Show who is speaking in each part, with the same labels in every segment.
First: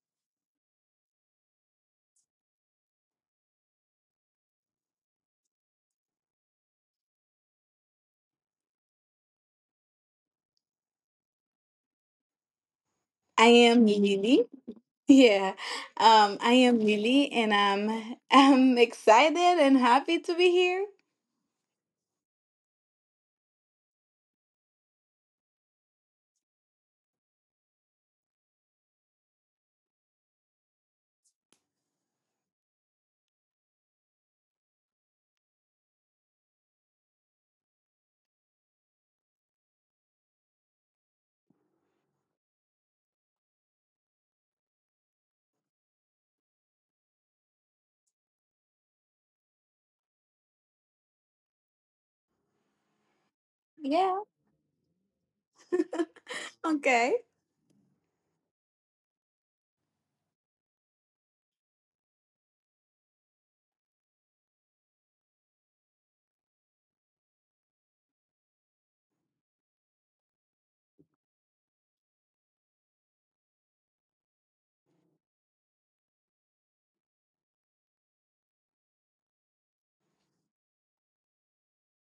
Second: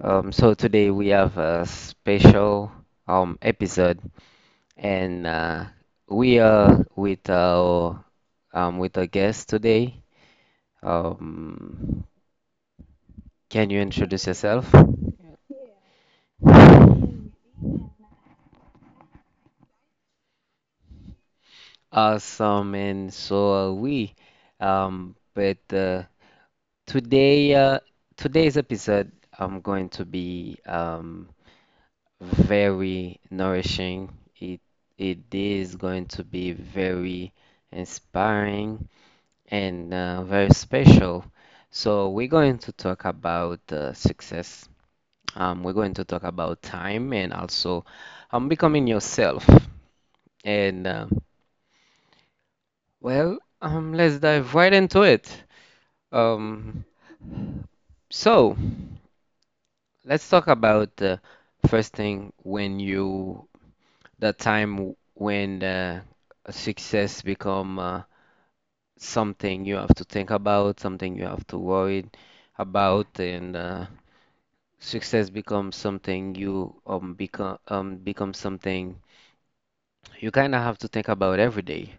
Speaker 1: So today we have a special episode, and we are with our with a guest today. Um,
Speaker 2: I
Speaker 1: can you
Speaker 2: am
Speaker 1: introduce
Speaker 2: Lily.
Speaker 1: yourself?
Speaker 2: Yeah, I am Lily, and I'm I'm excited and happy to be here.
Speaker 1: Awesome, and so are we. Um, but uh, today, uh, Today's episode, I'm going to be very nourishing. It it is going to be very inspiring and very special. So we're going to talk about success. We're going to talk about time and also becoming yourself. And uh,
Speaker 2: Yeah.
Speaker 1: let's dive right into it. Um,
Speaker 2: Okay.
Speaker 1: so let's talk about the first thing when you that time when success become something you have to think about, something you have to worry about, and success becomes something you become become something you kind of have to think about every day.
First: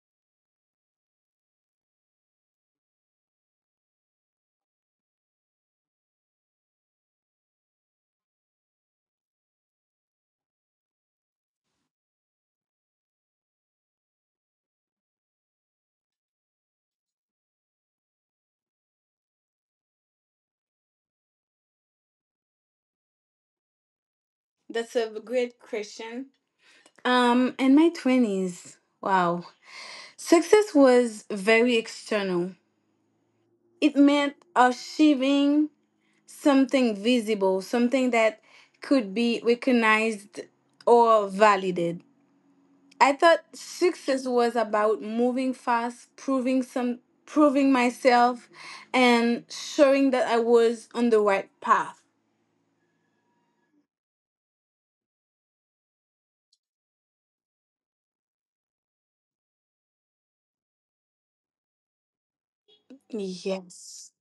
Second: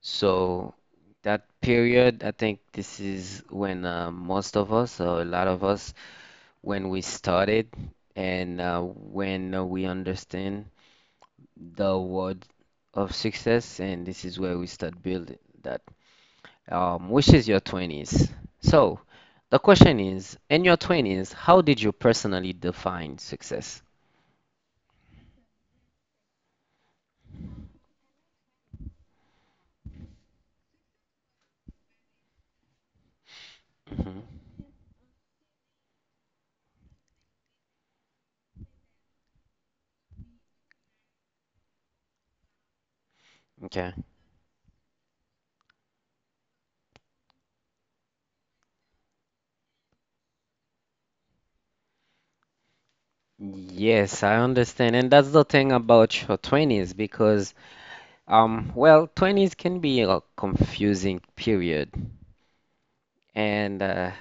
Speaker 1: So that period, I think this is when most of us, or a lot of us, when we started and when we understand the word of success, and this is where we start building that, which is your 20s. So, the question is, in your 20s, how did you personally define success?
Speaker 2: That's a great question. In my twenties, wow, success was very external. It
Speaker 1: Hmm.
Speaker 2: meant achieving something visible, something that could be recognized or validated. I thought
Speaker 1: Okay.
Speaker 2: success was about moving fast, proving myself and showing that I was on the right path.
Speaker 1: Yes, I understand. And that's the thing about your 20s because, well, 20s can be a confusing period. And
Speaker 2: Yes.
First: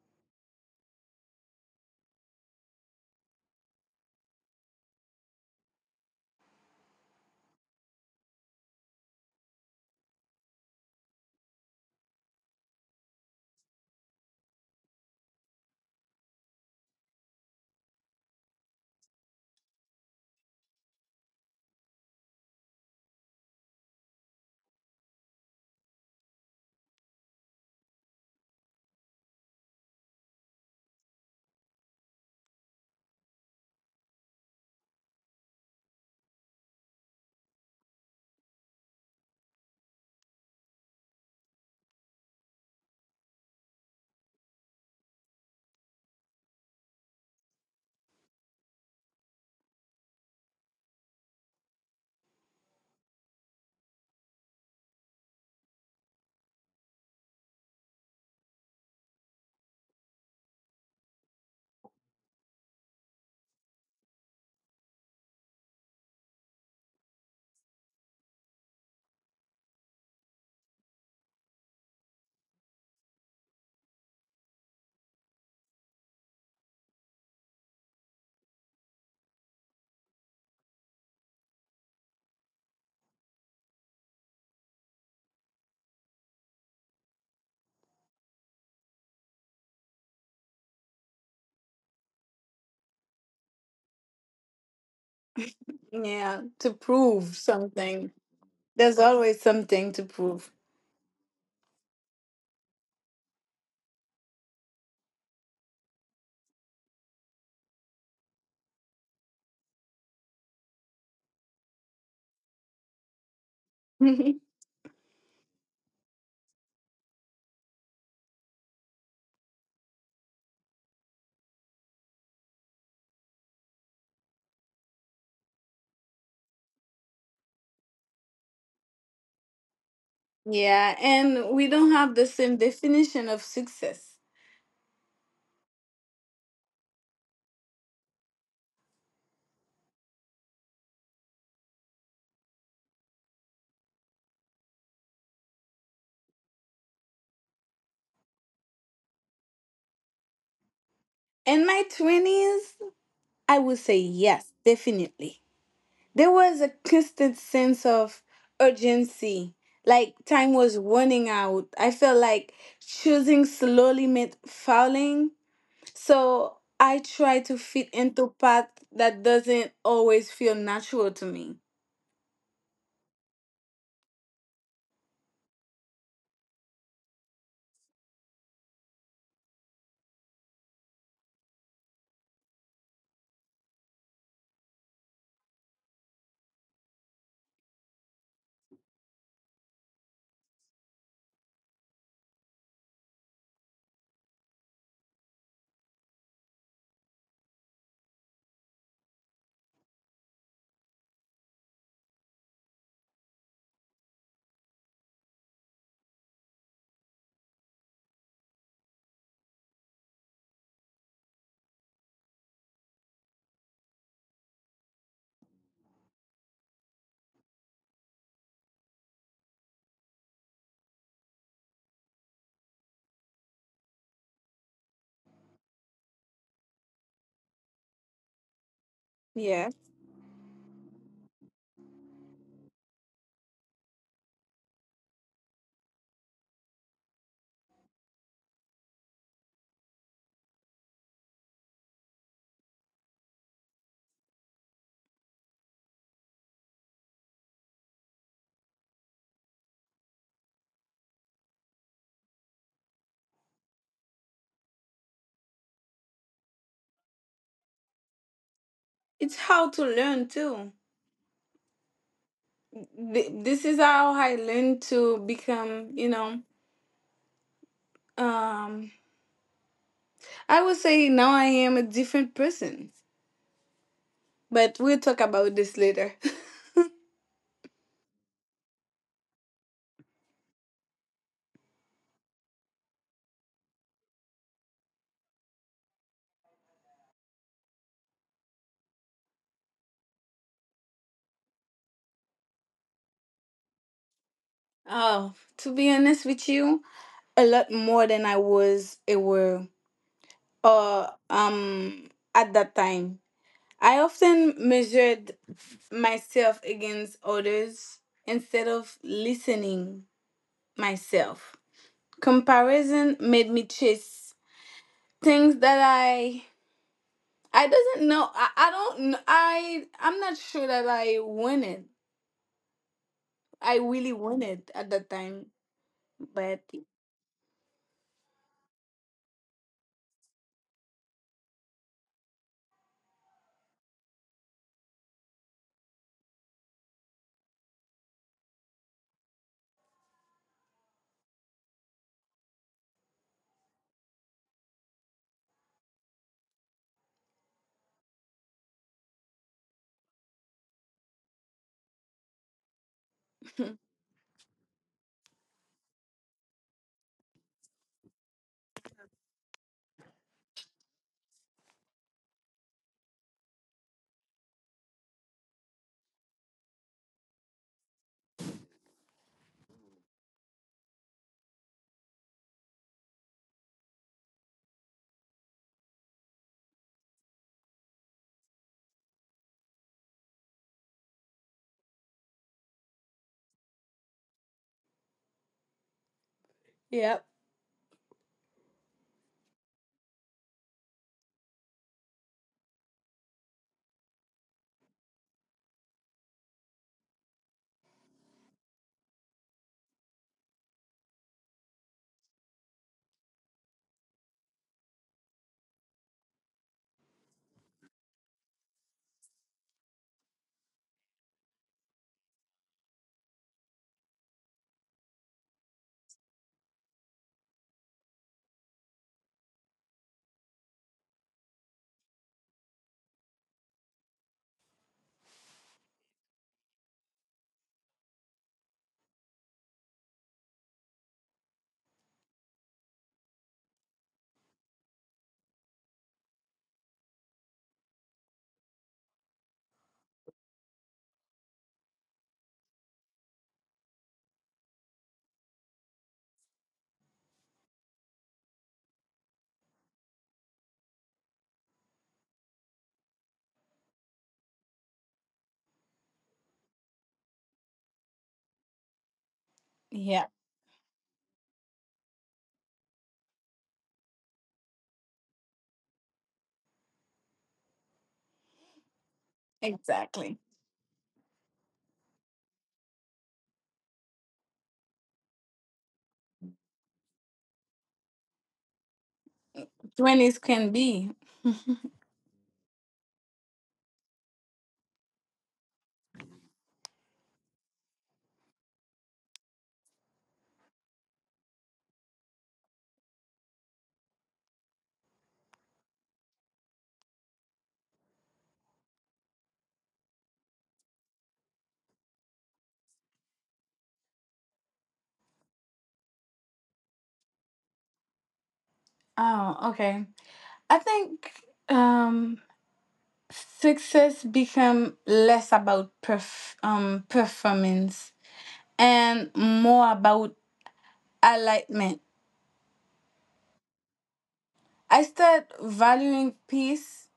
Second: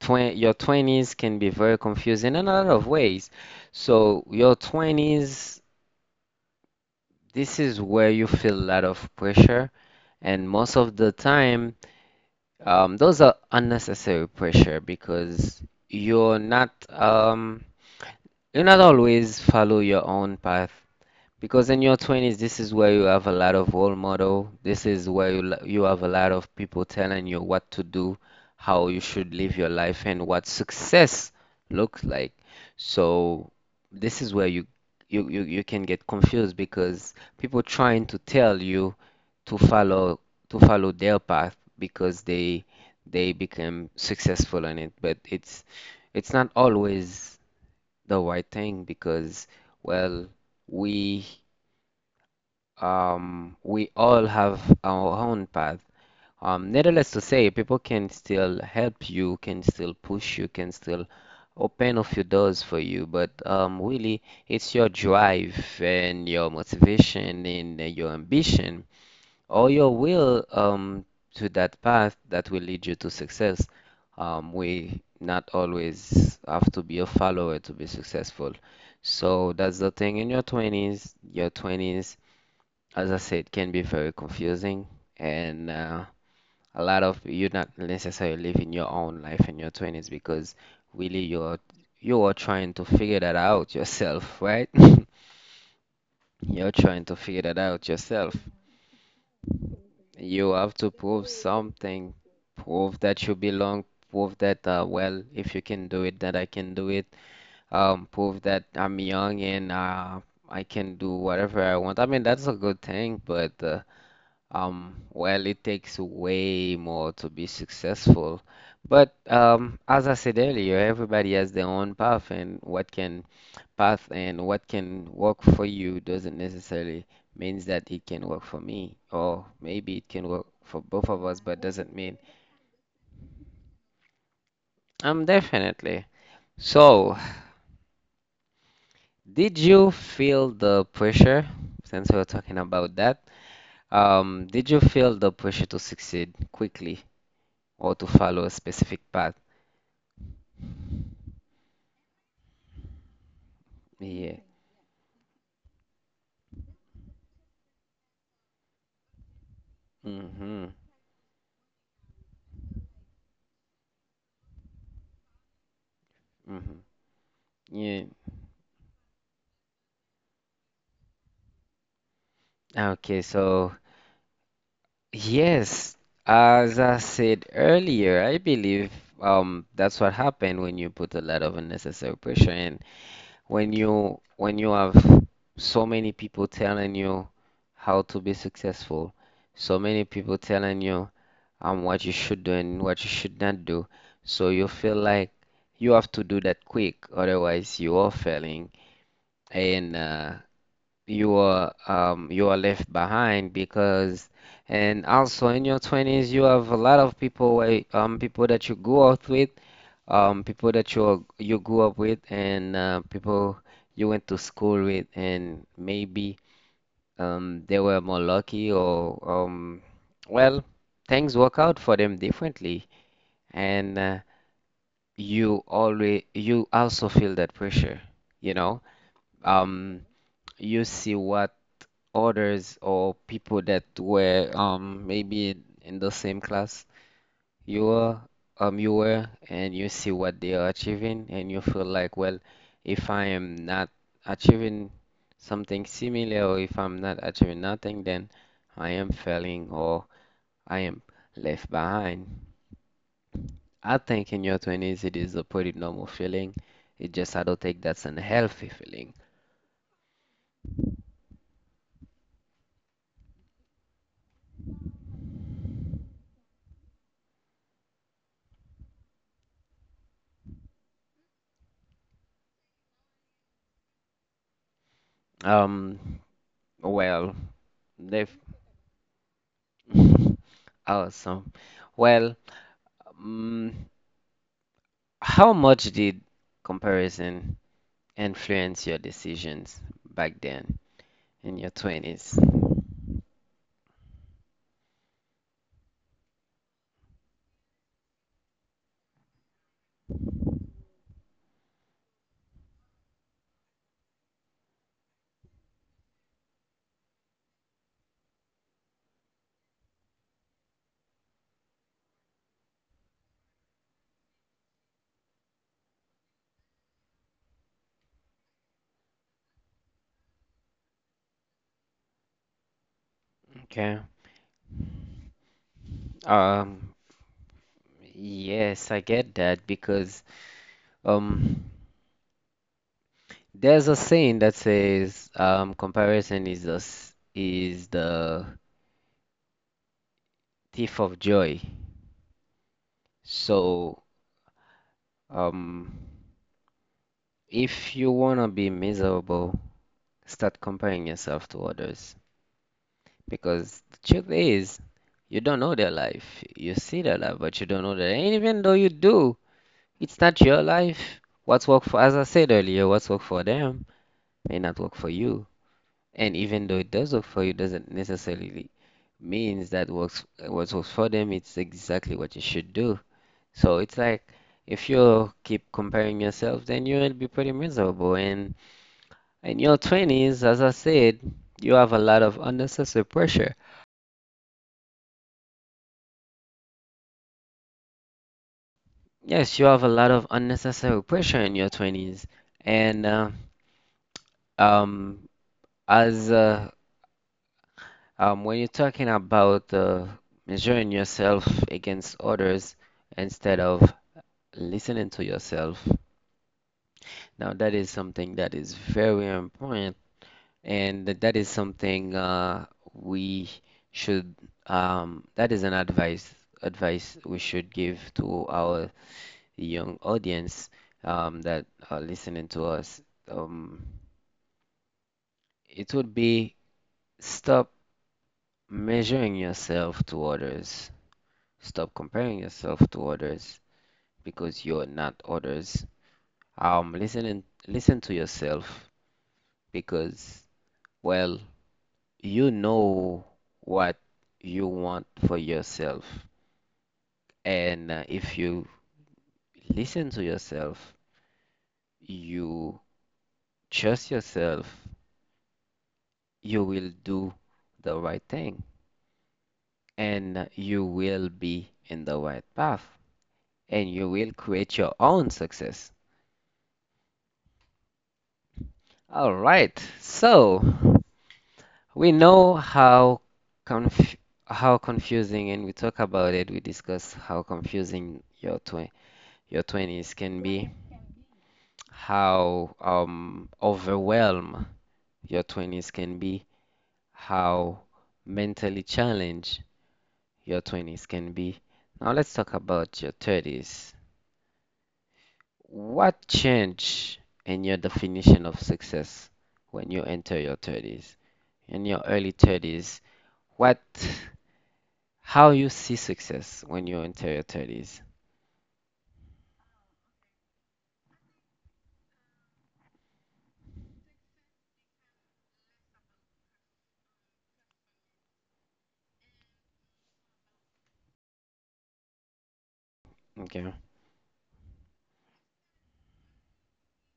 Speaker 1: twen your 20s can be very confusing in a lot of ways. So your 20s, this is where you feel a lot of pressure, and most of the time, those are unnecessary pressure because you're not you not always follow your own path, because in your 20s, this is where you have a lot of role model. This is where you have a lot of people telling you what to do, how you should live your life, and what success looks like. So this is where you can get confused because people trying to tell you to follow to follow their path because they become successful in it. But it's not always the right thing because, well, we we all have our own path. Needless to say, people can still help you, can still push you, can still open a few doors for you. But really, it's your drive and your motivation and your ambition or your will to that path that will lead you to success. We not always have to be a follower to be successful. So that's the thing in your 20s. Your 20s, as I said, can be very confusing, and a lot of you're not necessarily living your own life in your 20s because really you're trying to figure that out yourself, right?
Speaker 2: Yeah, to prove
Speaker 1: You're trying to
Speaker 2: something.
Speaker 1: figure that out
Speaker 2: There's
Speaker 1: yourself.
Speaker 2: always something to prove.
Speaker 1: You have to prove something, prove that you belong, prove that well, if you can do it, that I can do it. Prove that I'm young and I can do whatever I want. I mean, that's a good thing, but um, well, it takes way more to be successful. But as I said earlier, everybody has their own path, and what can work for you doesn't necessarily means that it can work for me, or maybe it can work
Speaker 2: Yeah,
Speaker 1: for
Speaker 2: and
Speaker 1: both
Speaker 2: we
Speaker 1: of us,
Speaker 2: don't
Speaker 1: but
Speaker 2: have the
Speaker 1: doesn't
Speaker 2: same
Speaker 1: mean.
Speaker 2: definition of success.
Speaker 1: Definitely. So, did you feel the pressure? Since we are talking about that, did you feel the pressure to succeed quickly or to follow a specific path?
Speaker 2: In my 20s, I would say yes,
Speaker 1: Yeah.
Speaker 2: definitely. There was a constant sense of urgency, like time was
Speaker 1: Mm-hmm.
Speaker 2: running out. I felt like choosing slowly meant fouling. So
Speaker 1: Mm-hmm.
Speaker 2: I try to fit
Speaker 1: Yeah.
Speaker 2: into path that doesn't always feel natural to me.
Speaker 1: Okay, so yes, as I said earlier, I believe that's what happened when you put a lot of unnecessary pressure in. When you have so many people telling you how to be successful, so many people telling you what you should do and what you should not do, so you feel like you have to do that quick, otherwise you are failing. And you are left behind because, and also in your 20s you have a lot of people people that you grew up with, people that you grew up with and people you went to school with and maybe they were more lucky or um, well, things work out for them differently and you also feel that pressure, you know,
Speaker 2: Yeah.
Speaker 1: um, you see what others or people that were maybe in the same class you were you were, and you see what they are achieving and you feel like, well, if I am not achieving something similar or if I'm not achieving nothing then I am failing or I am left behind. I think in your 20s it is a pretty normal feeling. It just I don't think that's an healthy
Speaker 2: It's how
Speaker 1: feeling.
Speaker 2: to learn too. This is how I learned to become, you know, um I would say now I am a different person. But we'll talk about this later.
Speaker 1: Um well, the Awesome. Well, um, how much did comparison influence your decisions back then in your 20s?
Speaker 2: Oh, to be honest with you, a lot more than I was aware or at that time. I often measured myself against others instead of listening myself. Comparison made me chase things that I doesn't know I don't kn- I I'm not sure that I wanted. I really
Speaker 1: Okay.
Speaker 2: wanted at that time, but
Speaker 1: Um, yes, I get that because um, there's a saying that says comparison is is the thief of joy. So, um, if you wanna be miserable, start comparing yourself to others. Because the truth is, you don't know their life. You see their life, but you don't know their. And even though you do, it's not your life. What's work for, as I said earlier, what's work for them may not work for you. And even though it does work for you, doesn't necessarily means that works what works for them. It's exactly what you should do. So it's like if you keep comparing yourself, then you'll be pretty miserable. And in your 20s, as I said, you have a lot of unnecessary pressure.
Speaker 2: yep,
Speaker 1: Yes, you have a lot of unnecessary pressure in your 20s. And um, as when you're talking about measuring yourself against others instead of listening to yourself, now that is something that is very important, and that is something we should that is an advice we should give to our young audience that are listening to us. Um, It would be stop measuring yourself to others. Stop comparing yourself to others because you're not others. Listen and listen to yourself because, well, you know what you want for yourself. And if you listen to yourself, you trust yourself, you will do the right thing
Speaker 2: yeah,
Speaker 1: and you will be in the right path. And you will create your own success. All right,
Speaker 2: exactly.
Speaker 1: so we know how conf how confusing, and we talk about it. We discuss how confusing your 20s can
Speaker 2: 20s
Speaker 1: be,
Speaker 2: can be.
Speaker 1: how overwhelmed your 20s can be, how mentally challenged your 20s can be. Now let's talk about your 30s. What changed in your definition of success when you enter your 30s? In your early 30s, what how you see success when you enter your 30s?
Speaker 2: Oh, okay. I think um success become less about performance and more about alignment.
Speaker 1: Okay.
Speaker 2: I start valuing peace,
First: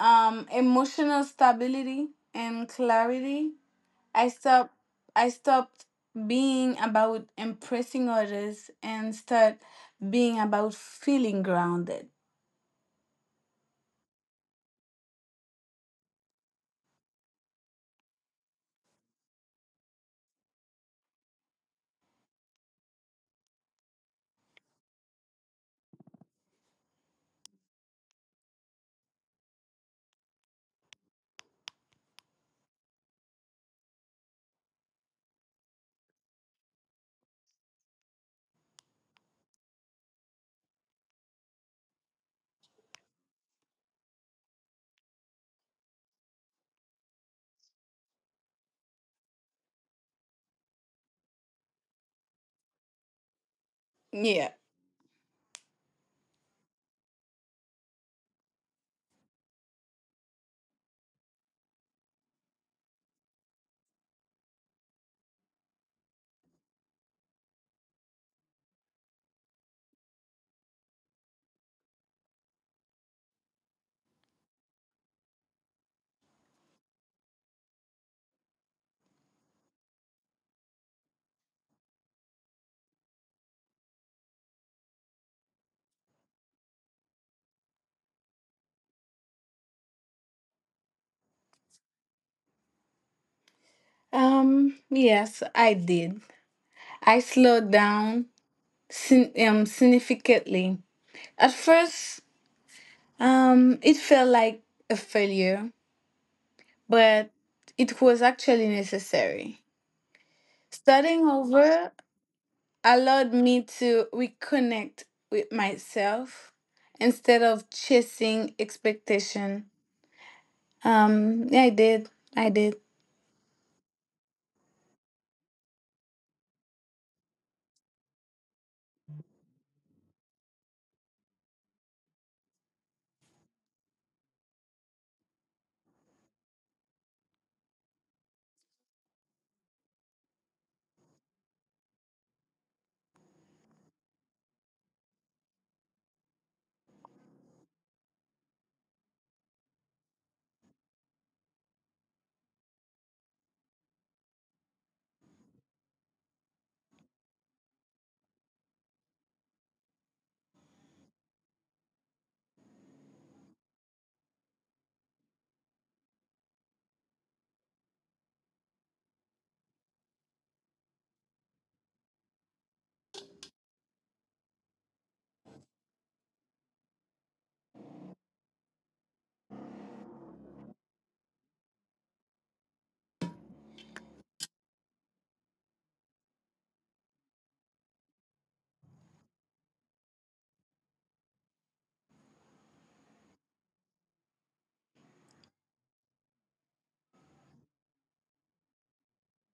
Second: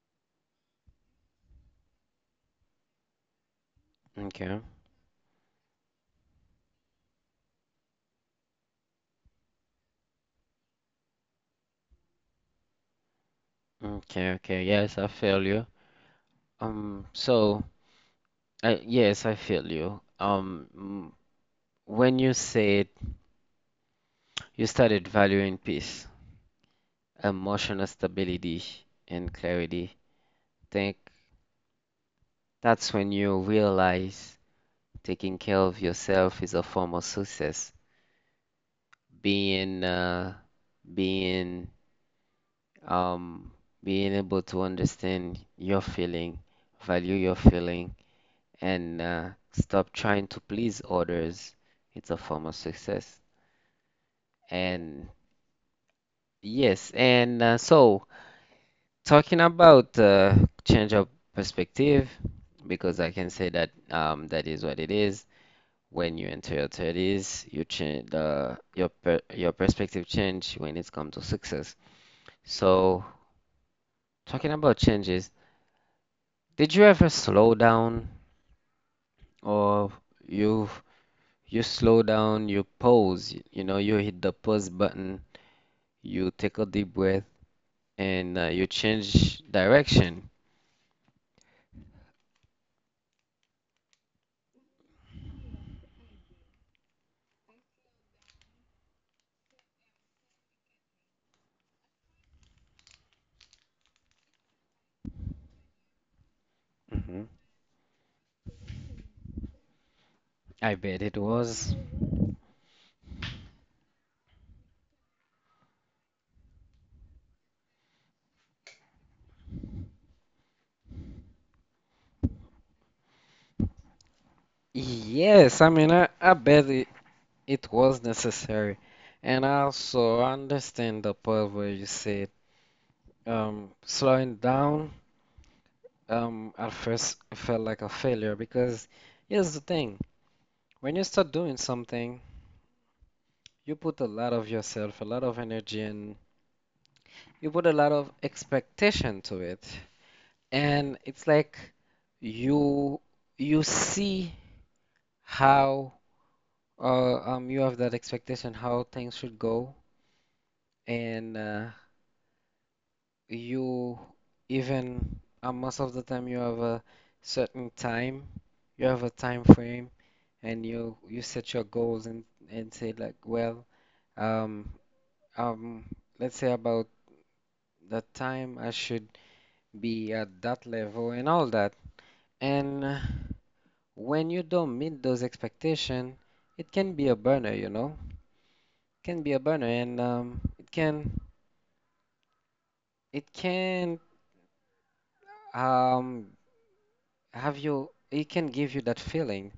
Speaker 2: emotional stability and clarity. I
Speaker 1: Okay.
Speaker 2: stop I stopped being about impressing others and start being about feeling grounded.
Speaker 1: Okay, okay. Yes, I feel you. So I, yes, I feel you. Mm, when you said you started valuing peace, emotional stability, and clarity, think that's when you realize taking care of yourself is a form of success. Being being um being able to understand your feeling, value your feeling, and stop trying to please others. It's a form of success.
Speaker 2: Yeah.
Speaker 1: And yes, and so talking about change of perspective, because I can say that that is what it is. When you enter your 30s, you change your perspective change when it comes to success. So, talking about changes, did you ever slow down or you you slow down, you pause, you know, you hit the pause button, you take a deep breath and you change direction.
Speaker 2: Yes, I did. I slowed down significantly. At first, it felt like a failure,
Speaker 1: Hmm.
Speaker 2: but it was actually necessary.
Speaker 1: I bet it
Speaker 2: Starting
Speaker 1: was.
Speaker 2: over allowed me to reconnect with myself instead of chasing expectation. Yeah, I did. I did.
Speaker 1: Yes, I mean, I bet it, it was necessary. And also, I understand the part where you said slowing down, at first it felt like a failure because here's the thing, when you start doing something, you put a lot of yourself, a lot of energy, and you put a lot of expectation to it. And it's like you you see how you have that expectation, how things should go, and you even most of the time you have a certain time, you have a time frame and you set your goals and say like, well, um, um, let's say about that time I should be at that level and all that. And when you don't meet those expectations, it can be a burner, you know? Can be a burner and it can um it can give you that feeling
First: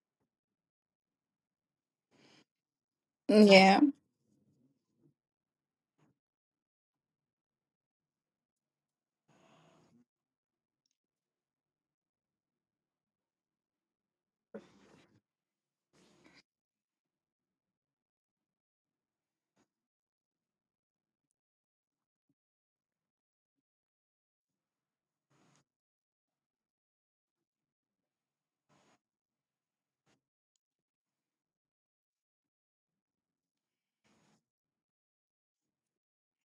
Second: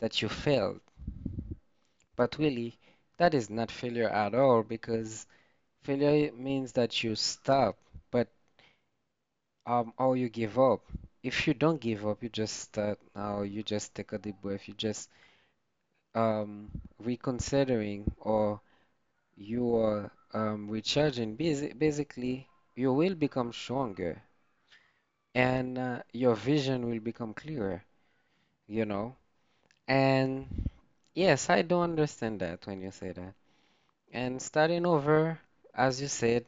Speaker 1: that you failed. But really, that is not
Speaker 2: Yeah,
Speaker 1: failure at all because failure means that you stop. But um, or you give up. If you don't give up, you just start now, you just take a deep breath, you just um reconsidering or you are recharging. Basically, you will become stronger and your vision will become clearer, you know? And yes, I do understand that when you say that. And starting over, as you said,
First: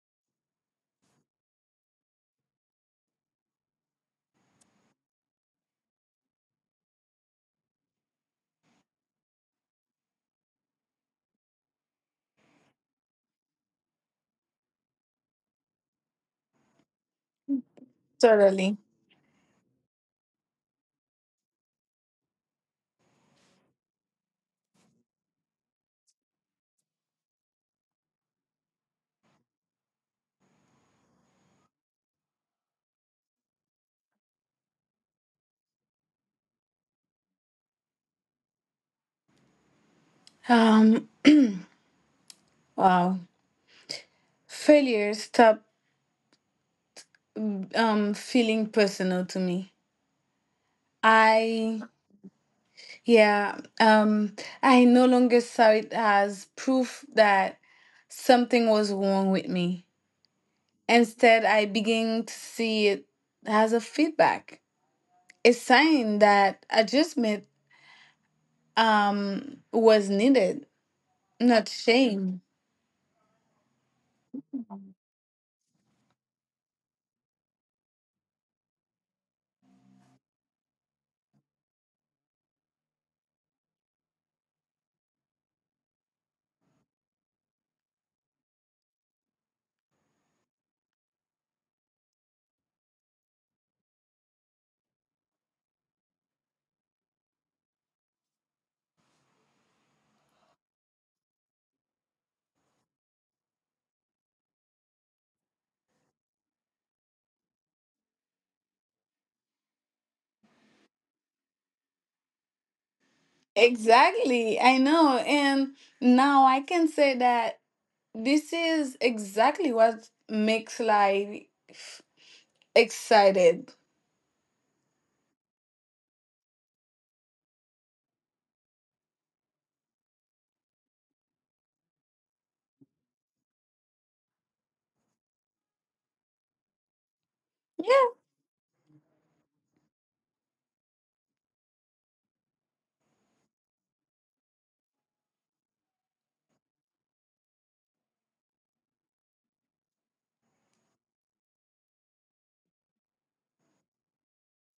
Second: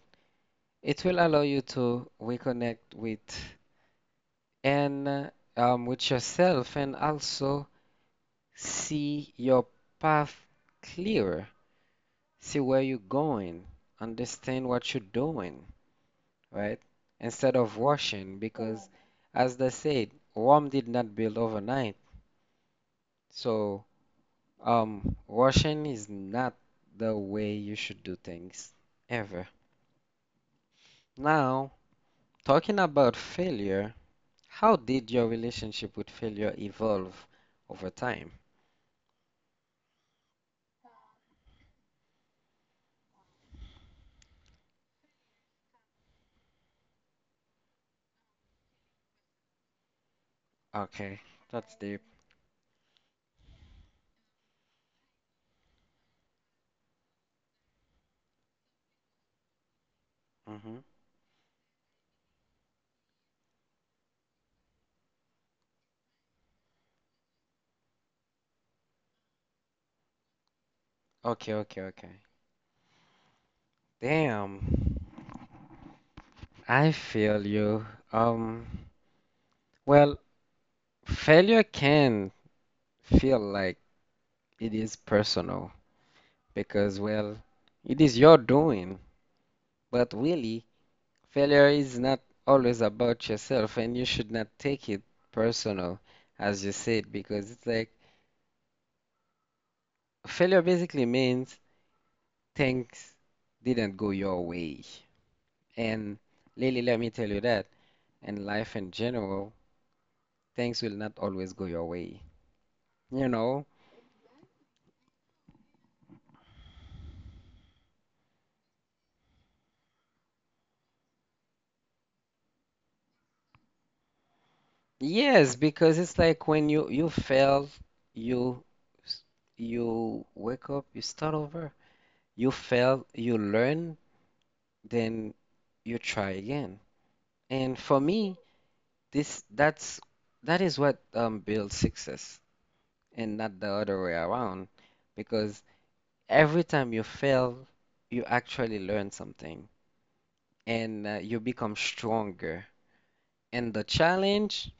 Speaker 1: it will allow you to reconnect with and with yourself and also see your path clearer. See where you're going. Understand what you're doing, right? Instead of rushing,
Speaker 2: totally.
Speaker 1: because as they said, Rome did not build overnight. So, rushing is not the way you should do things ever. Now, talking about failure, how did your relationship with failure evolve over time?
Speaker 2: Um, wow. Failure stopped feeling personal to me.
Speaker 1: Okay, that's
Speaker 2: I
Speaker 1: deep.
Speaker 2: yeah, um I no longer saw it as proof that something was wrong with me.
Speaker 1: hmm
Speaker 2: Instead, I began to see it as a feedback, a sign that adjustment was needed,
Speaker 1: Okay,
Speaker 2: not
Speaker 1: okay, okay.
Speaker 2: shame.
Speaker 1: Damn. I feel you. Um, well, failure can feel like it is personal because, well, it is your doing. But really, failure is not always about yourself, and you should not take it personal, as you said, because it's like failure basically means things didn't go your way. And Lily, let me tell you that, in life in general, things will not always go your way. You know,
Speaker 2: Exactly. I know. And now I can say that this is exactly what makes life excited.
Speaker 1: yes, because it's like when you fail, you s- you wake up, you start over. You fail, you learn, then you try again. And for me, this that's that is what builds success and not the other way around because every time you fail, you actually learn something and you become stronger and the challenge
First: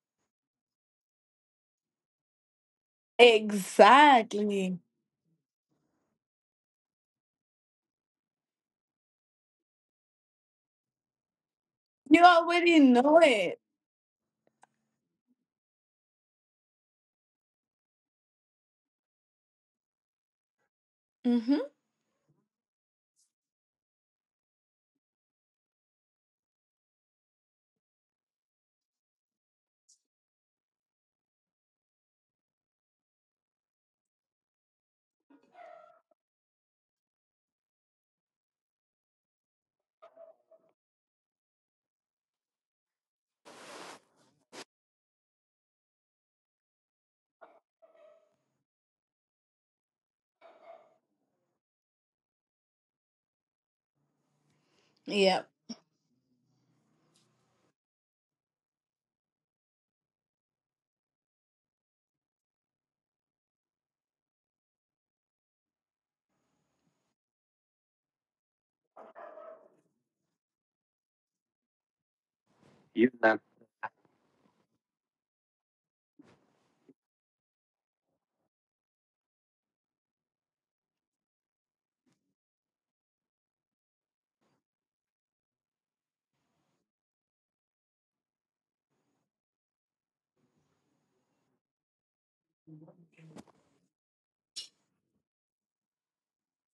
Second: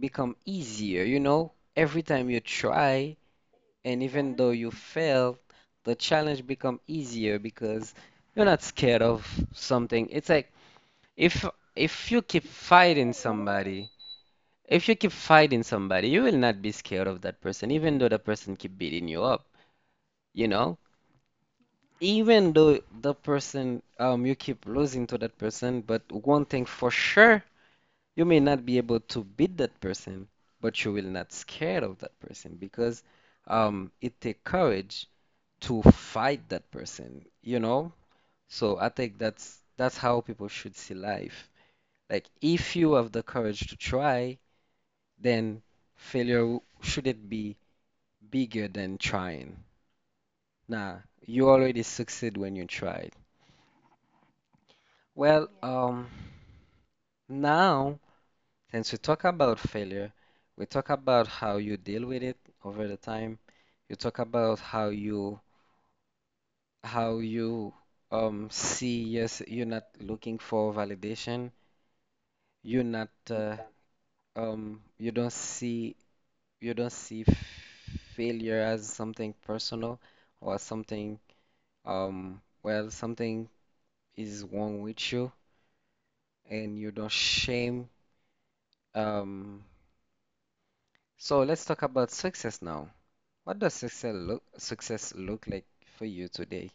Speaker 1: become easier, you know? Every time you try, and even though you
Speaker 2: Exactly.
Speaker 1: fail, the challenge become easier because you're not scared of something. It's like if if you
Speaker 2: You
Speaker 1: keep
Speaker 2: already
Speaker 1: fighting
Speaker 2: know it.
Speaker 1: somebody, if you keep fighting somebody, you will not be scared of that person, even though the person keep beating you up, you know?
Speaker 2: Mm-hmm.
Speaker 1: Even though the person you keep losing to that person, but one thing for sure, you may not be able to beat that person, but you will not scared of that person because it take courage to fight that person, you know? So I think that's how people should see life. Like if you have the courage to try, then failure shouldn't be bigger than trying. Nah, you already succeed when you tried. Well,
Speaker 2: Yep.
Speaker 1: um, now since we talk about failure, we talk about how you deal with it over the time. You talk about how you how you see, yes, you're not looking for validation. You're not uh, you don't see, you don't see failure as something personal or something well something is wrong with you, and you don't shame. Um so let's talk about success now. What does success look like for you today?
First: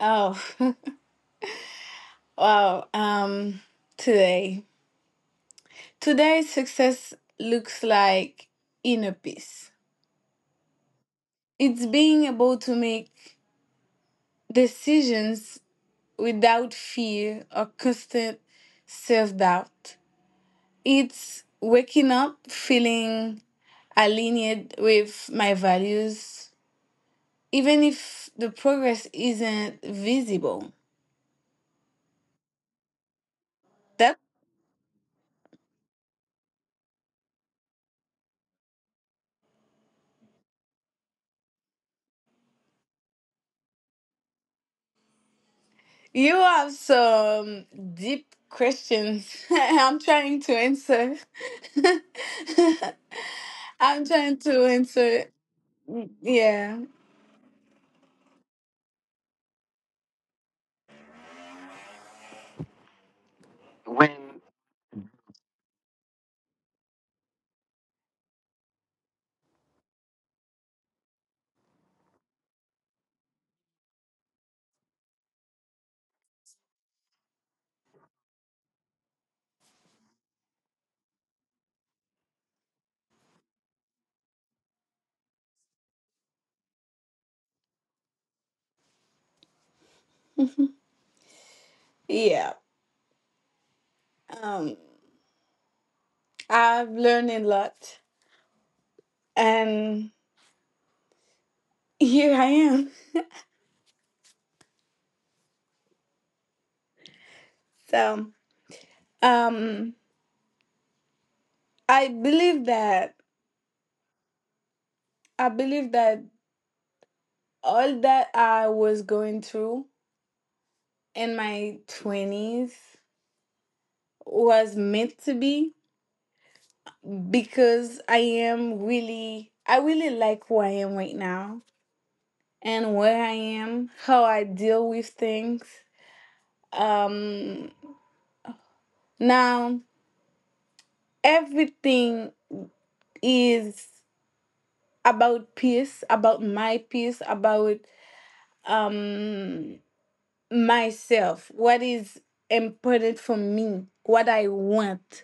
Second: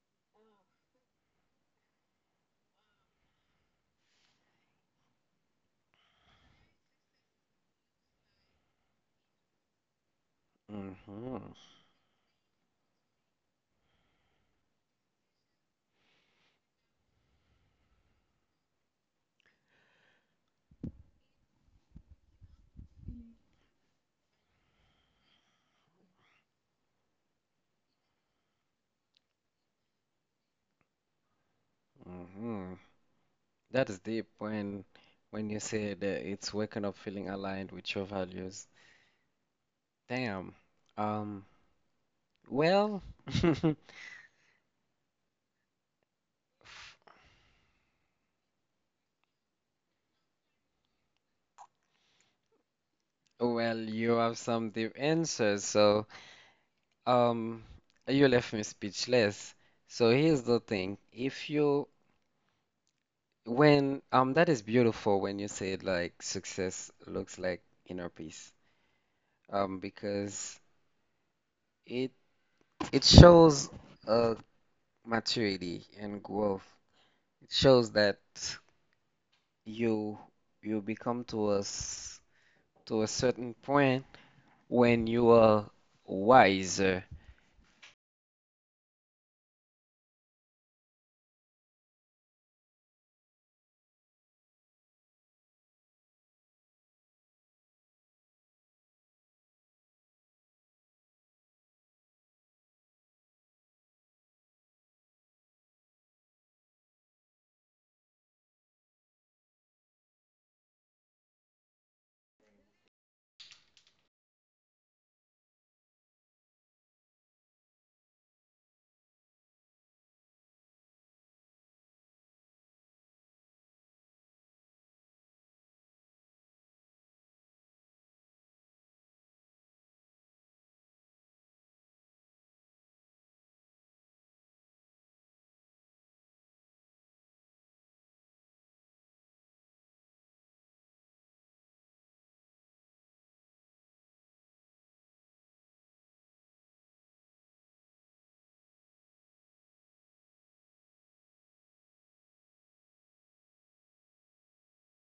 Speaker 2: Oh, wow. Today. Today, success looks like inner peace.
Speaker 1: Mm-hmm.
Speaker 2: It's being able to make decisions without fear or constant self doubt. It's waking up feeling aligned with my values, even if the progress isn't visible.
Speaker 1: Mm-hmm. That is
Speaker 2: That.
Speaker 1: deep when you say that it's waking up feeling aligned with your values. Damn. Um, well,
Speaker 2: You have some deep questions. I'm trying to answer.
Speaker 1: Well,
Speaker 2: I'm
Speaker 1: you have
Speaker 2: trying to
Speaker 1: some deep
Speaker 2: answer.
Speaker 1: answers, so
Speaker 2: Yeah,
Speaker 1: um, you left me speechless. So here's the thing: if you when that is beautiful when you say like success looks like inner peace, because it it shows uh maturity and growth. It shows that you you become to us to a certain point when you are wiser.
Speaker 2: yeah. Um, I've learned a lot, and here I am. So, um, I believe that I believe that all that I was going through in my twenties was meant to be because I really like who I am right now and where I am, how I deal with things. Um, now, everything is about peace, about my peace, about um, myself. What is important for me? What I want?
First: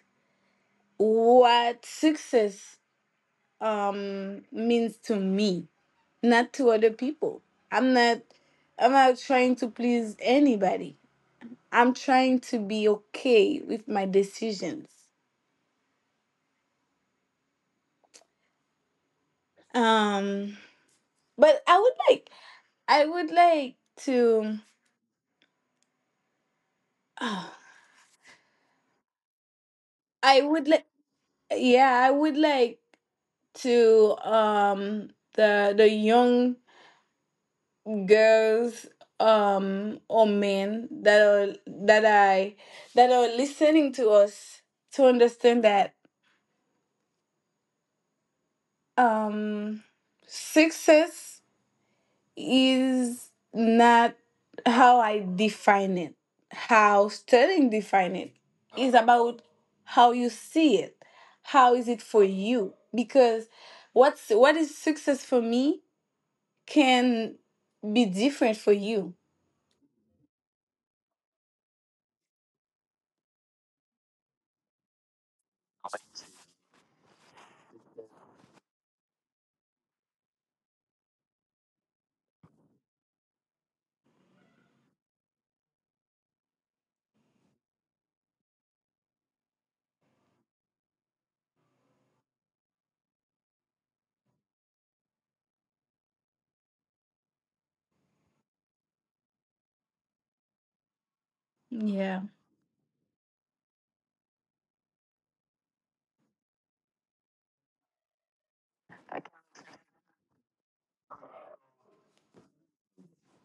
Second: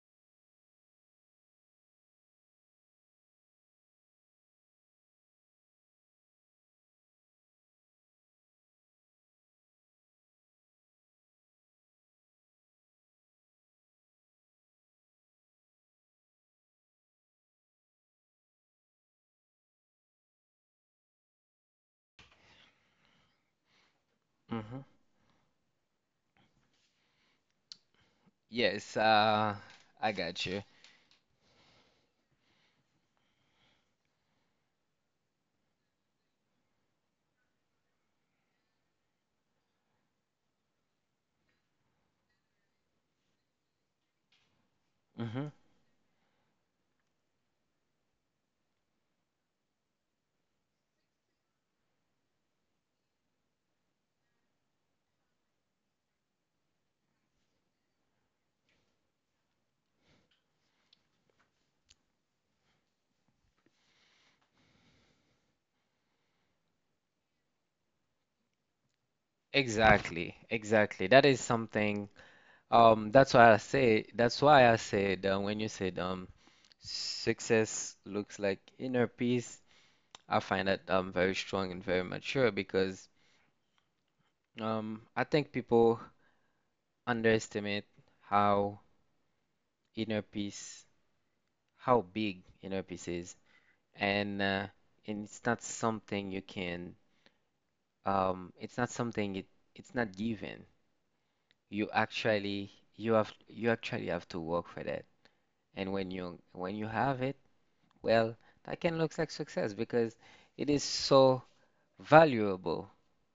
Speaker 2: What success means to me? Not to other people. I'm not I'm not trying to please anybody. I'm trying to be okay with my decisions. Um but I would like to
Speaker 1: Mhm.
Speaker 2: oh,
Speaker 1: Yes, I
Speaker 2: I
Speaker 1: got you.
Speaker 2: would like yeah, I would like to the young girls or men are that I that are listening to us to
Speaker 1: hmm
Speaker 2: understand that um success is not how I define it, how studying define it, is about how you see it, how is it for you because what is success for me can be different for you.
Speaker 1: Exactly, exactly. That is something. That's why I say. That's why I said when you said success looks like inner peace. I find that very strong and very mature because I think people underestimate how inner peace, how big inner peace is, and uh, and it's not something you can um it's not something it it's not given. you
Speaker 2: Yeah,
Speaker 1: actually you actually have to work for that. And when you have it, well, that can look like success because it is so valuable.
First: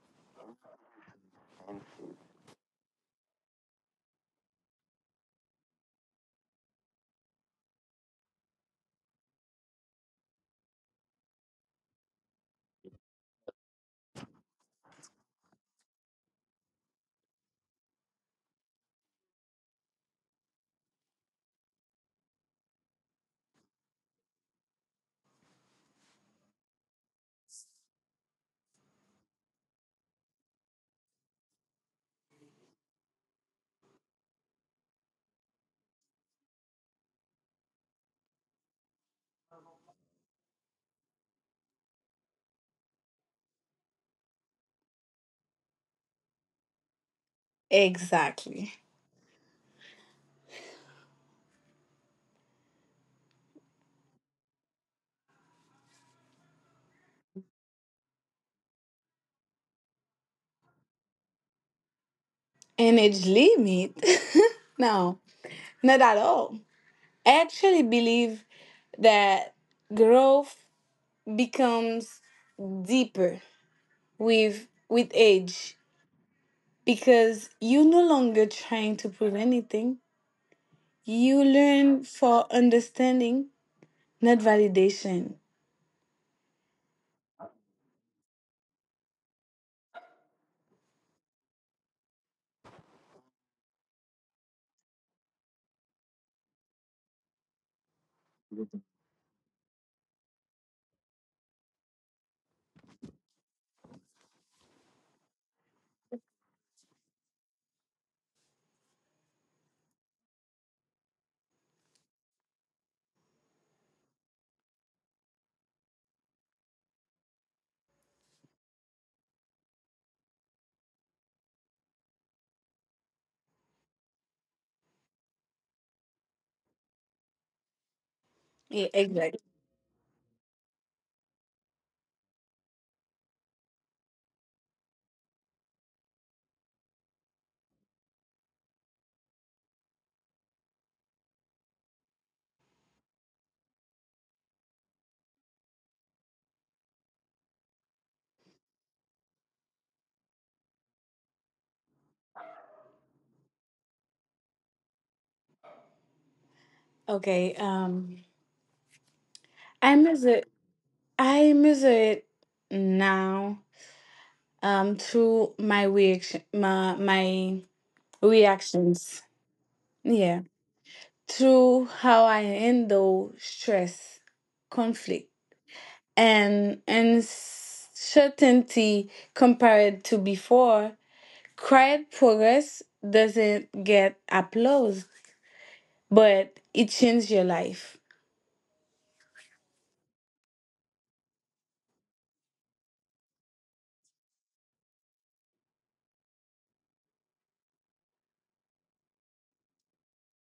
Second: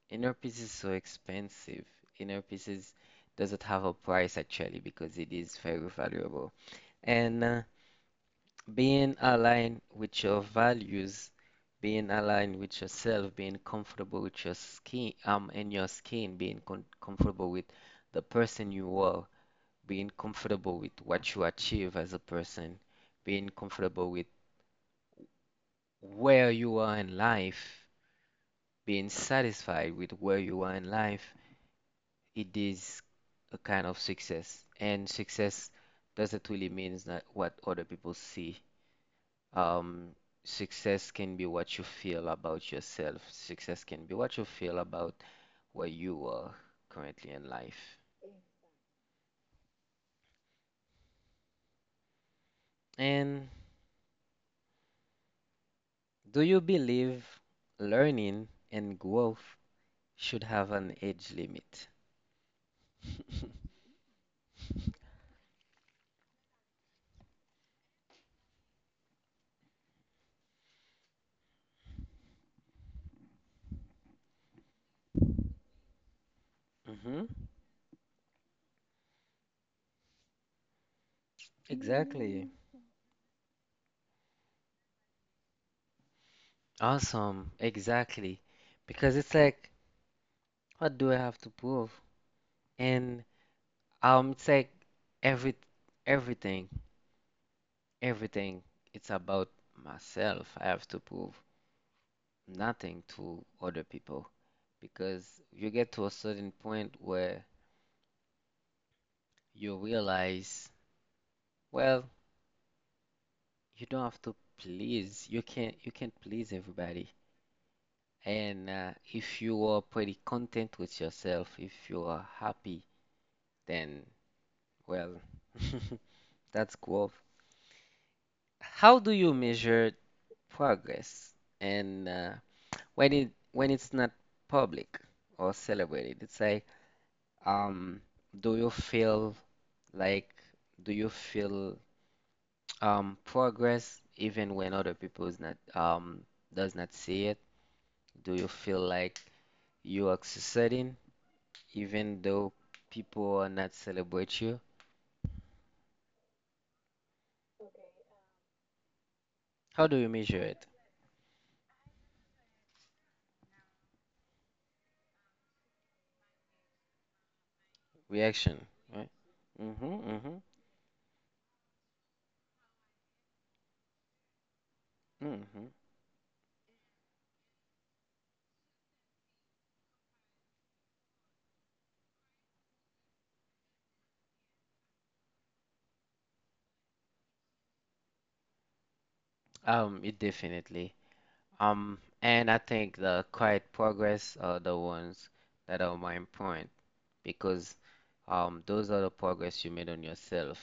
Speaker 1: Inner peace is so expensive. Inner peace is, doesn't have a price actually because it is very valuable. And Being aligned with your values, being aligned with yourself, being comfortable with your skin, being con comfortable with the person you are, being comfortable with what you achieve as a person, being comfortable with where you are in life, being satisfied with where you are in life, it is a kind of success. And success doesn't really mean that what other people see. Um, Success can be what you feel about yourself. Success can be what you feel about where you are currently in life.
Speaker 2: exactly.
Speaker 1: And do you believe learning and growth should have an age limit.
Speaker 2: And age limit? No, not at all. I actually believe that growth becomes deeper with age
Speaker 1: hmm
Speaker 2: because you no longer trying to prove anything. You learn
Speaker 1: Exactly. Mm.
Speaker 2: for understanding, not validation.
Speaker 1: Awesome. Exactly. Because it's like, what do I have to prove? And it's like every everything, everything. It's about myself. I have to prove nothing to other people. Because you get to a certain point where you realize, well, you don't have to please. You can't. You can't please everybody. And If you are pretty content with yourself, if you are happy, then well, that's growth.
Speaker 2: Yeah,
Speaker 1: How do you
Speaker 2: exactly.
Speaker 1: measure progress? And When it's not public or celebrated, it's like, um, do you feel like, do you feel progress even when other people is not does not see it? Do you feel like you are succeeding, even though people are not celebrate you?
Speaker 2: Okay.
Speaker 1: How do
Speaker 2: I
Speaker 1: you measure
Speaker 2: measure
Speaker 1: it?
Speaker 2: I measure it now through my
Speaker 1: Reaction, right?
Speaker 2: reactions.
Speaker 1: Mm-hmm, mm-hmm,
Speaker 2: Yeah. Through how I handle stress, conflict
Speaker 1: mm-hmm.
Speaker 2: and uncertainty compared to before, quiet progress doesn't get applause, but it changed your life.
Speaker 1: It definitely. And I think the quiet progress are the ones that are more important because those are the progress you made on yourself.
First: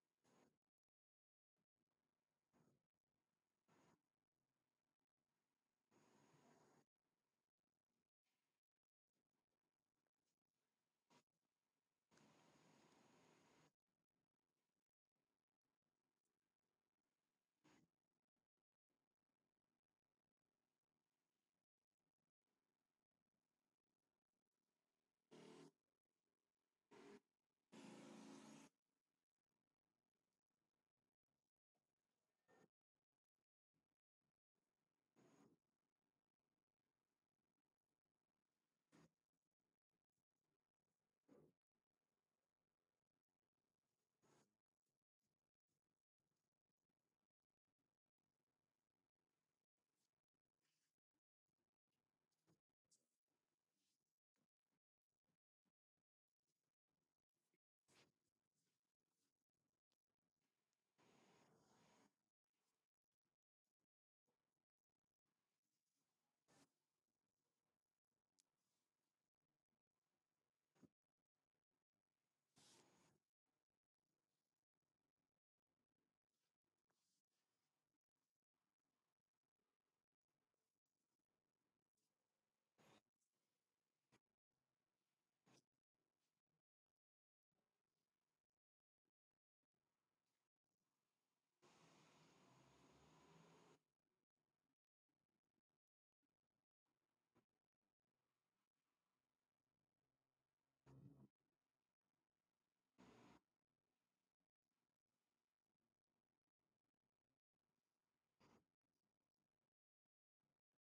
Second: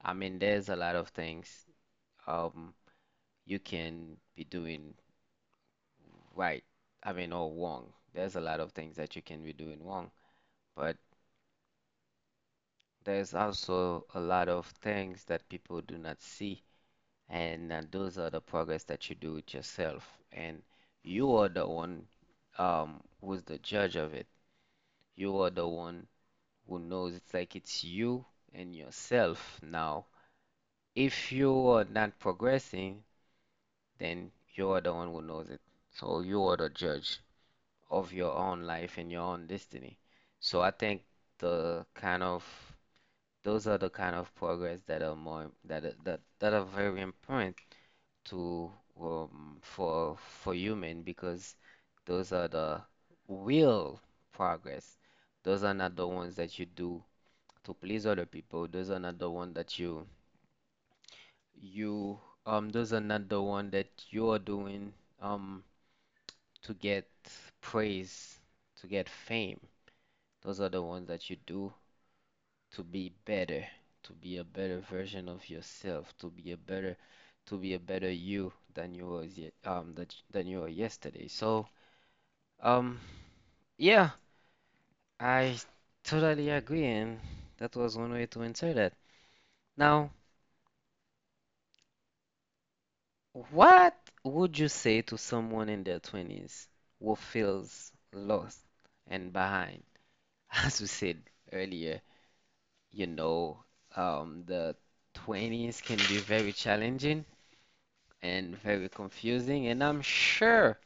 Speaker 1: I mean, there's a lot of things um, you can be doing right. I mean, or wrong. There's a lot of things that you can be doing wrong, but there's also a lot of things that people do not see, and those are the progress that you do with yourself. And you are the one who's the judge of it. You are the one who knows. It's like it's you and yourself now. If you are not progressing, then you are the one who knows it. So you are the judge of your own life and your own destiny. So I think the kind of those are the kind of progress that that are very important to for human because those are the real progress. Those are not the ones that you do to please other people. Those are not the one that you those are not the one that you are doing um to get praise, to get fame. Those are the ones that you do to be better, to be a better version of yourself, to be a better you than you was ye- that y- than you were yesterday. So um yeah, I totally agree, and that was one way to answer that. Now, what would you say to someone in their 20s who feels lost and behind? As we said earlier, you know, the 20s can be very challenging and very confusing. And I'm sure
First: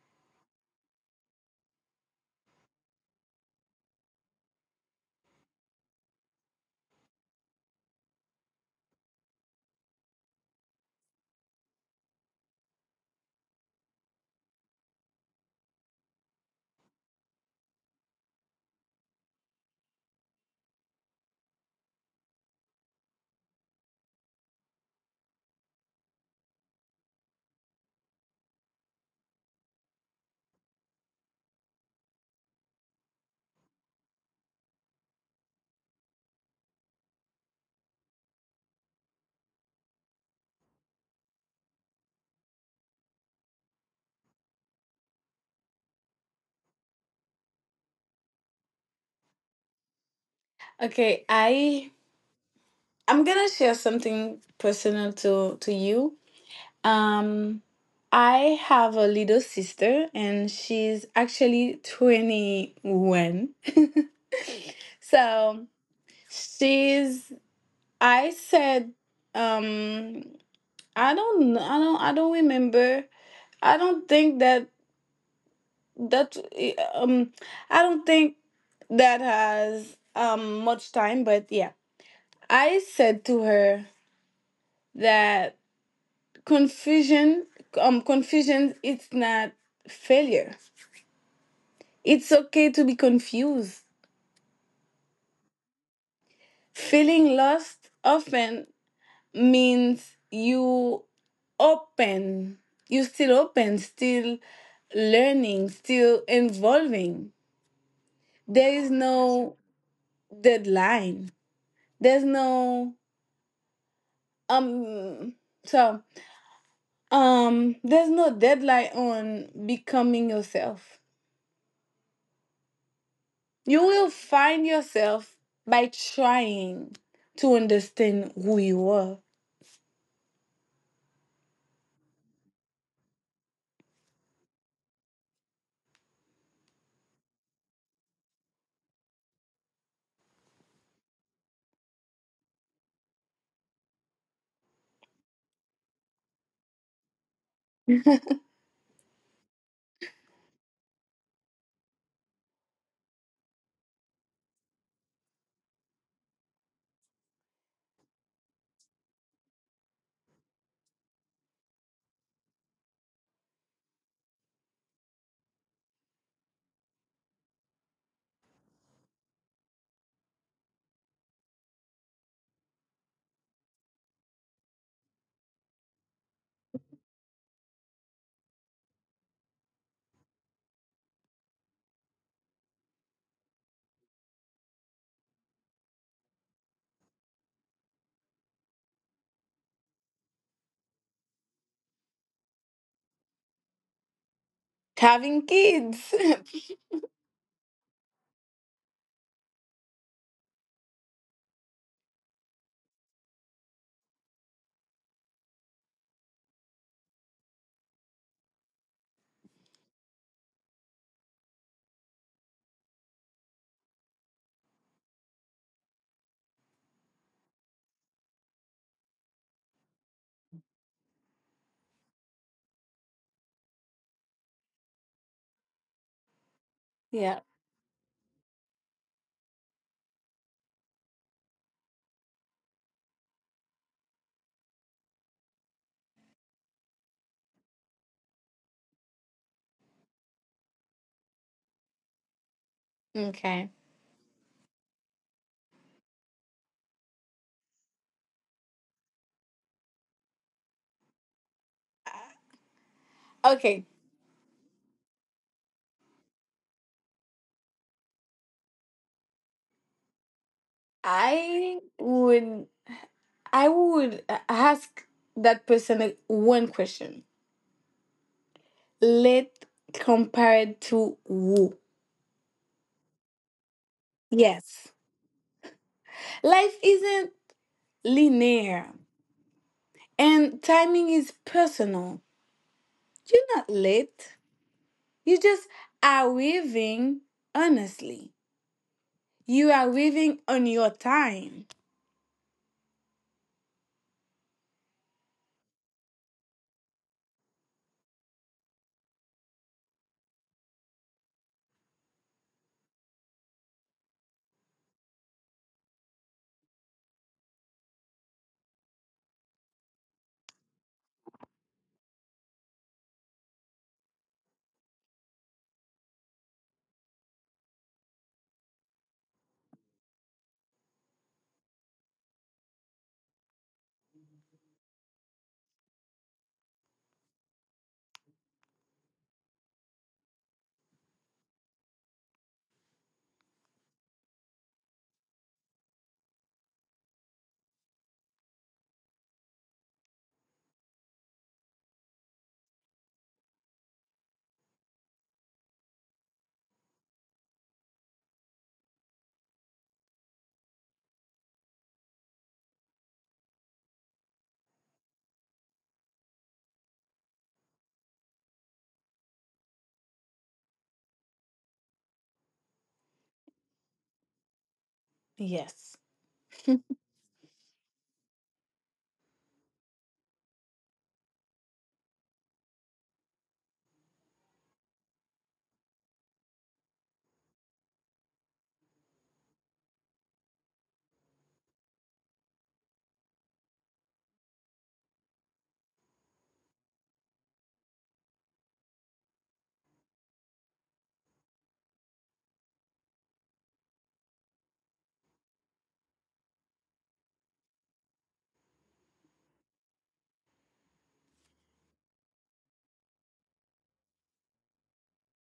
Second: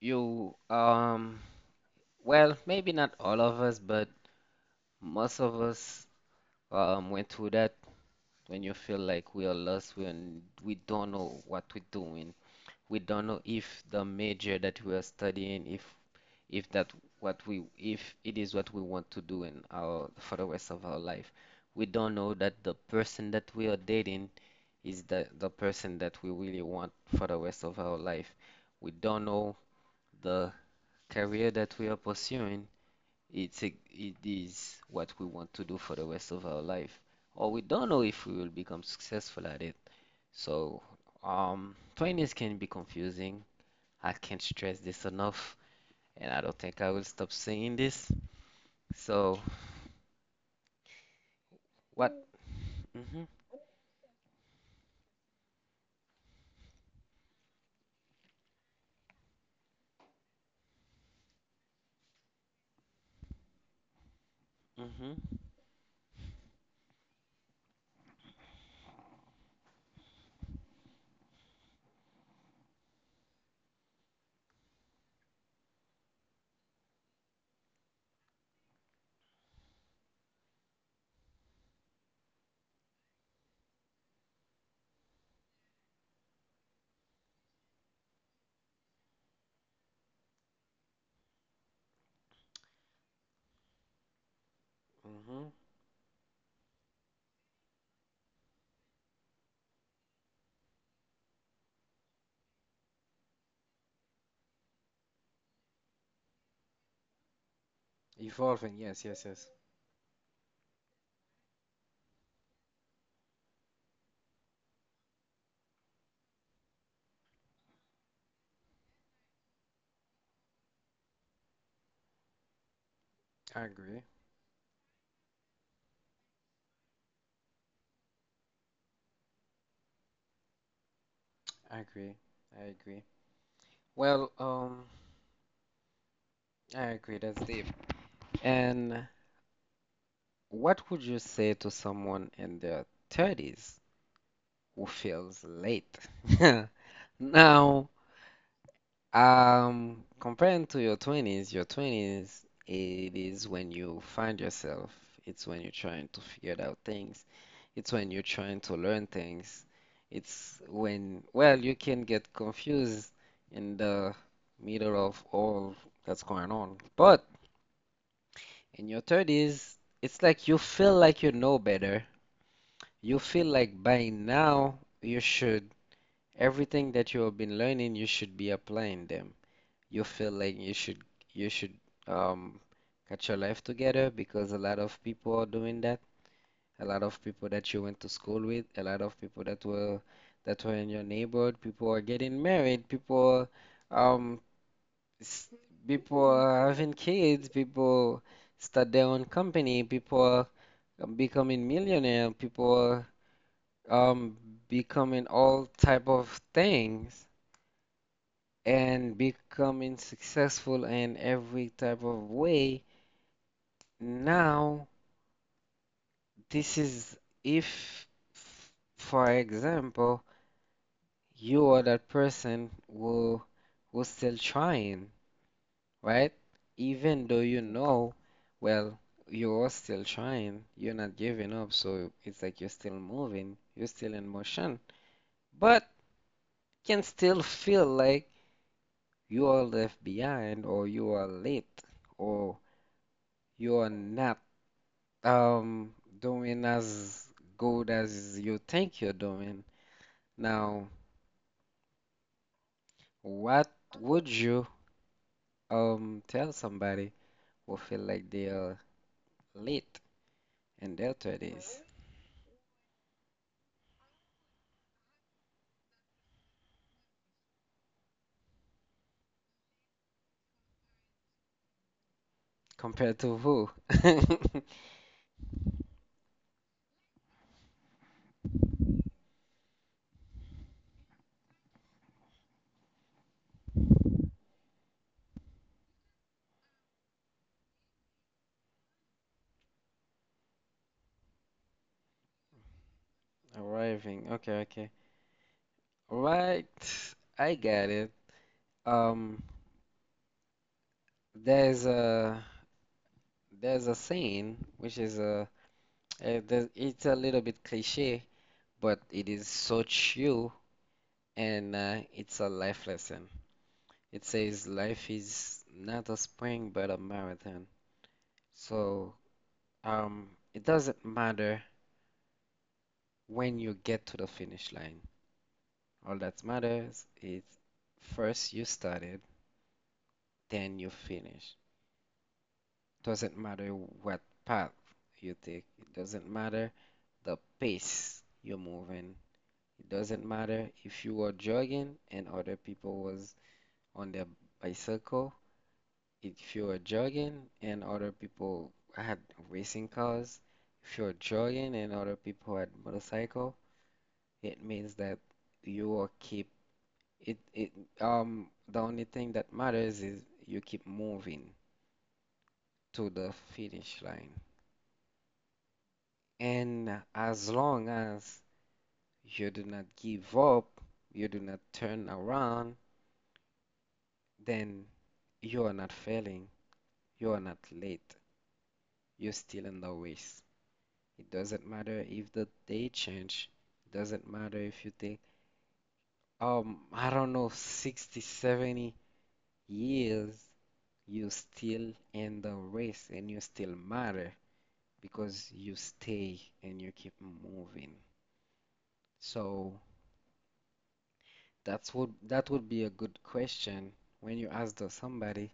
Speaker 1: you, well, maybe not all of us, but most of us went through that when you feel like we are lost when we don't know what we're doing. We don't know if the major that we are studying, if that what we, if it is what we want to do in our for the rest of our life. We don't know that the person that we are dating is the person that we really want for the rest of our life. We don't know the career that we are pursuing, it is what we want to do for the rest of our life, or we don't know if we will become successful at it. So, 20s can be confusing. I can't stress this enough, and I don't think I will stop saying this. So,
Speaker 2: Okay,
Speaker 1: what? hmm
Speaker 2: I'm gonna share something personal to you. Um, I have a little sister, and she's actually 21.
Speaker 1: hmm
Speaker 2: So she's I said um I don't remember. I don't think that that eh, um I don't think that has much time but yeah. I said to her that confusion confusion it's not failure. It's okay to be confused.
Speaker 1: Mm-hmm.
Speaker 2: Feeling lost often means you open. You still open, still learning, still evolving. There
Speaker 1: Evolving,
Speaker 2: is
Speaker 1: yes, yes, yes.
Speaker 2: no deadline, there's no um so there's no deadline on becoming yourself.
Speaker 1: I
Speaker 2: You
Speaker 1: agree.
Speaker 2: will find yourself by trying to understand who you are.
Speaker 1: I agree. I agree. Well, I agree. That's deep. And what would you say to someone in their 30s who feels late? Now, comparing to your 20s, your 20s, it is when you find yourself. It's when you're trying to figure out things. It's when you're trying to learn things. It's when, well, you can get confused in the middle of all that's going on. But in your 30s, it's like you feel like you know better. You feel like by now you should, everything that you have been learning, you should be applying them. You feel like you should um get your life together because a lot of people are doing that. A lot of people that you went to school with, a lot of people that were in your neighborhood, people are getting married, people um
Speaker 2: Having
Speaker 1: s-
Speaker 2: kids.
Speaker 1: people are having kids, people start their own company, people are becoming millionaire, people um, becoming all type of things and becoming successful in every type of way. Now, this is if, for example, you are that person who who's still trying, right? Even though
Speaker 2: Yeah.
Speaker 1: well, you are still trying, you're not giving up, so it's like you're still moving, you're still in motion, but can still feel like you are left behind or you are late or
Speaker 2: Okay,
Speaker 1: you are not um doing as good as you think you're doing. Now, what
Speaker 2: okay.
Speaker 1: would you tell somebody who feel like they are late in their 30s
Speaker 2: I would i would uh, ask that person one question. Let compared to who?
Speaker 1: compared to who?
Speaker 2: Yes. Life isn't linear, and timing is personal. You're not late. You just are living honestly. You are living on your time.
Speaker 1: Arriving. Okay, okay. Right. I got it. Um, there's a there's a saying which is a it's a little bit cliche, but it is so chill, and it's a life lesson. It says life is not a sprint but a marathon. So um, it doesn't matter when you get to the finish line. All that matters is first you started, then you finish. Doesn't matter what path you take. It doesn't matter the pace you're moving. It doesn't matter if you were jogging and other people was on their bicycle if you're jogging and other people had racing cars, if you're jogging and other people had motorcycle, it means that you are keep it it the only thing that matters is you keep moving to the finish line.
Speaker 2: Yes.
Speaker 1: And as long as you do not give up, you do not turn around, then you are not failing, you are not late, you're still in the race. It doesn't matter if the day change. It doesn't matter if you take I don't know, 60, 70 years, you still in the race and you still matter because you stay and you keep moving. So that's what, that would be a good question when you ask the somebody,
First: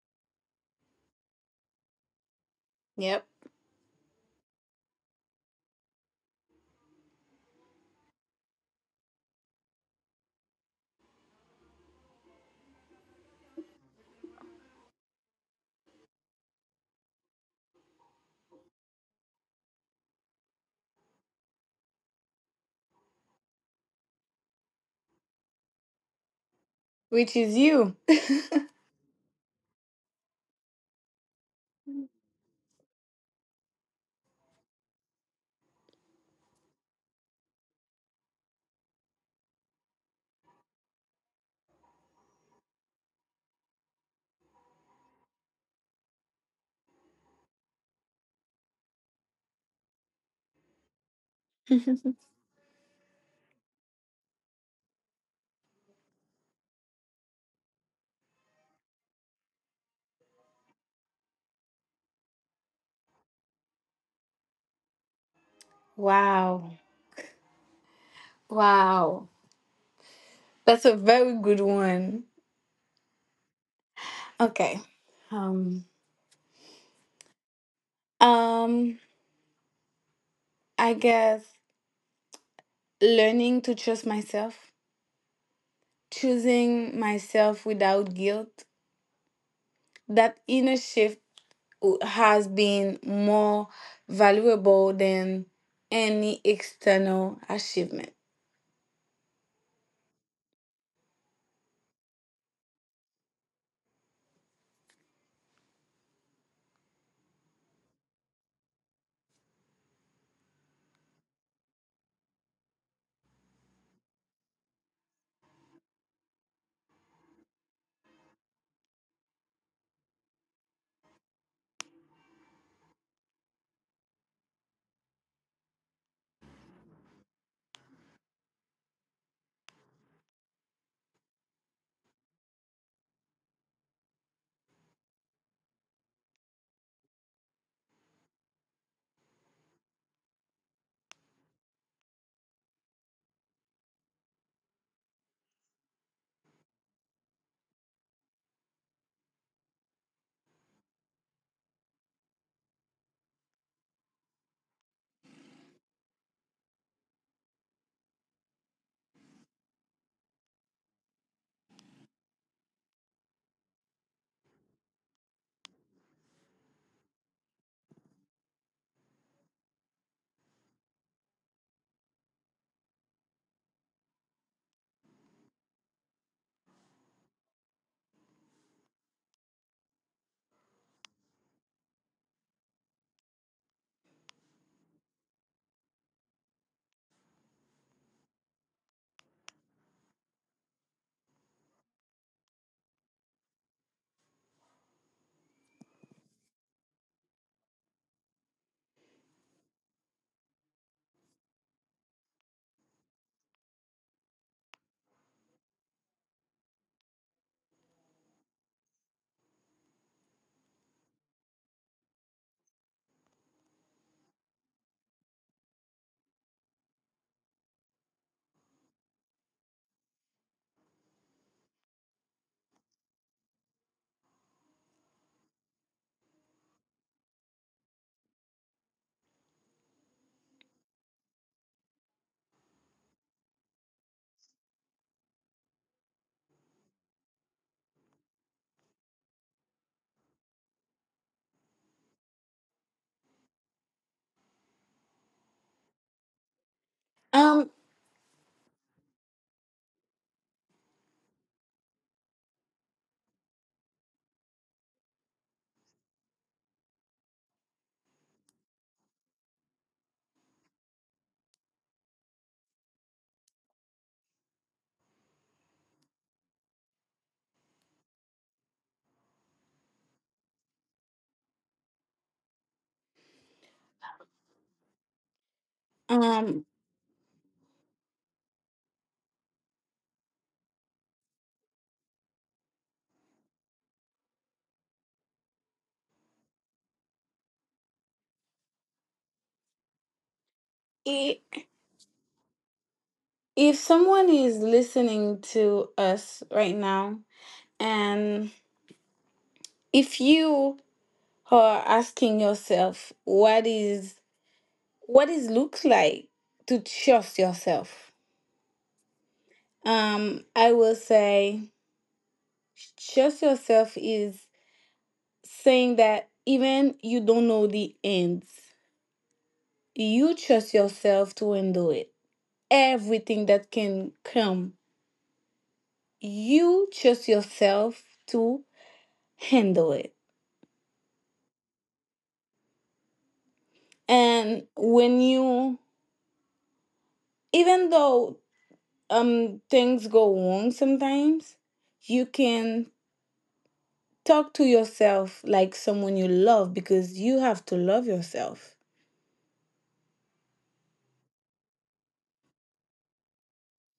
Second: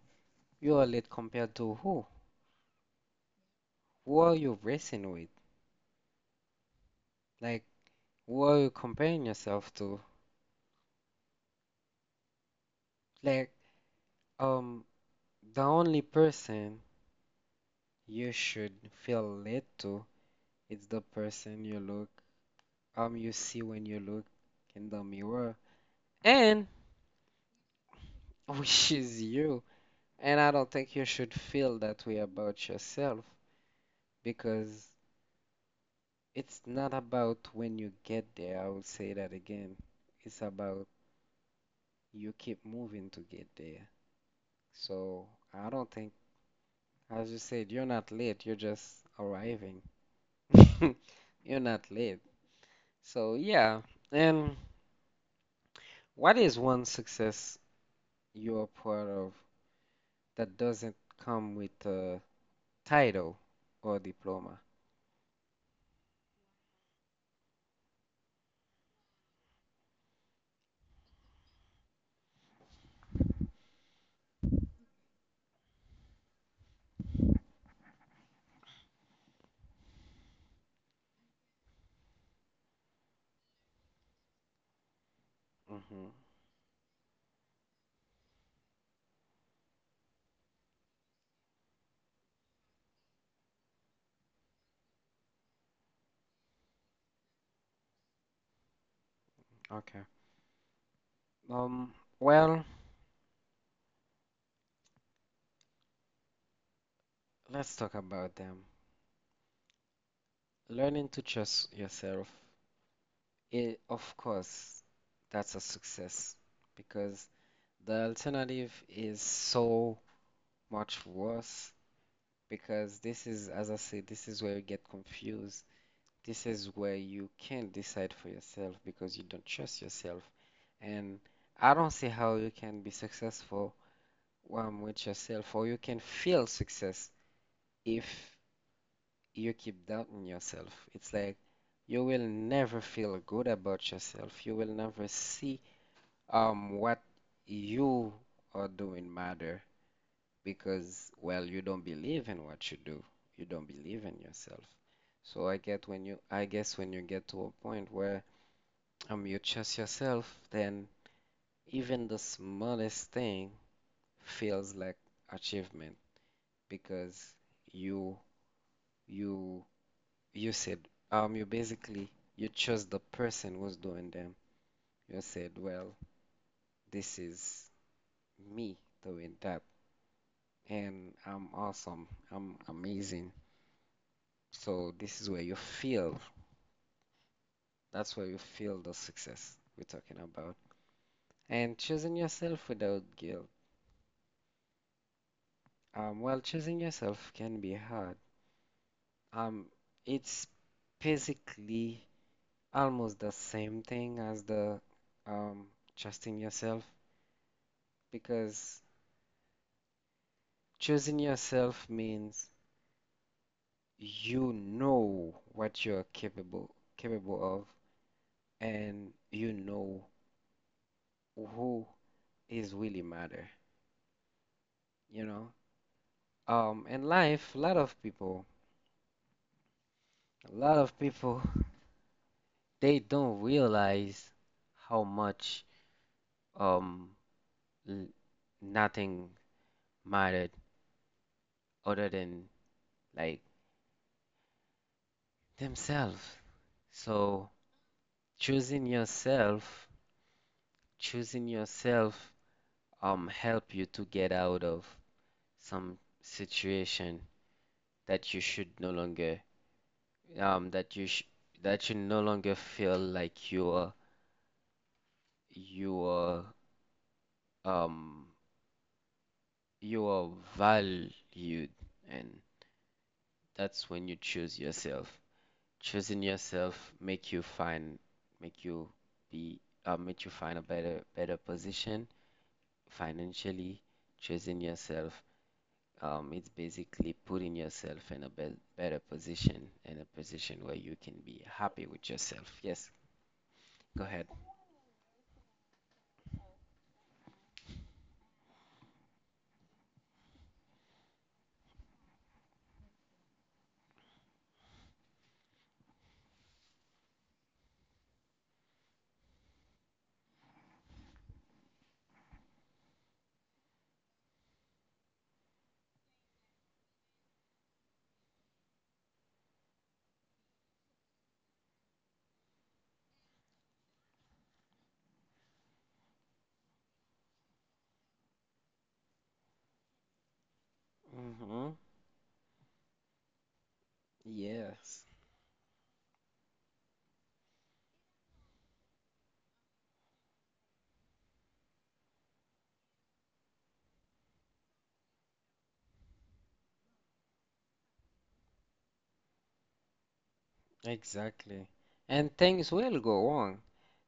Speaker 1: you are late compared to who?
Speaker 2: Yep.
Speaker 1: Who are you racing with? Like, who are you comparing yourself to? Like, um, the only person you should feel it to. It's the person you look, you see when you look in the mirror, and
Speaker 2: Which is you.
Speaker 1: which is you. And I don't think you should feel that way about yourself because it's not about when you get there. I will say that again. It's about you keep moving to get there. So I don't think, as you said, you're not late. You're just arriving. You're not late. So yeah, and. What is one success you're proud of that doesn't come with a title or diploma?
Speaker 2: Wow. Wow. That's a very good one. Okay. Um um I guess learning to trust myself,
Speaker 1: Hmm.
Speaker 2: choosing myself without guilt. That inner shift has been more valuable than any external achievement.
Speaker 1: Okay. Um, well, let's talk about them. Learning to trust yourself, I of course, that's a success because the alternative is so much worse because this is, as I said, this is where you get confused. This is where you can't decide for yourself because you don't trust yourself. And I don't see how you can be successful with yourself, or you can feel success if you keep doubting yourself. It's like you will never feel good about yourself. You will never see what you are doing matter because, well, you don't believe in what you do. You don't believe in yourself. So I get when you, I guess when you get to a point where you trust yourself, then even the smallest thing feels like achievement because you you you said you basically you chose the person who's doing them. You said, well, this is me doing that, and I'm awesome. I'm amazing. So this is where you feel. That's where you feel the success we're talking about. And choosing yourself without guilt. Well, choosing yourself can be hard. Um, it's basically almost the same thing as the um, trusting yourself because choosing yourself means you know what you're capable of and you know who is really matter, you know in life a lot of people they don't realize how much um l- nothing mattered other than like themselves. So
Speaker 2: Um,
Speaker 1: choosing yourself, choosing yourself, help you to get out of some situation that you should no longer, um, that you sh that you no longer feel like you are, you are, um, you are valued, and that's when you choose yourself. Choosing
Speaker 2: um,
Speaker 1: yourself make you find, make you be, make you find a better position financially. Choosing yourself, it's basically putting yourself in a be better position, in a position where you can be
Speaker 2: i-
Speaker 1: happy with yourself. Yes,
Speaker 2: if
Speaker 1: go ahead.
Speaker 2: someone is listening to us right now, and if you are asking yourself, what is looks like to trust yourself? I will say, trust yourself is saying that even you don't know the ends, you trust yourself to handle it. Everything that can come, you trust yourself to handle it.
Speaker 1: Mm-hmm.
Speaker 2: And
Speaker 1: Yes,
Speaker 2: when you, even though things go wrong sometimes, you can talk to yourself like someone you love because you have to love yourself
Speaker 1: exactly. And things will go wrong.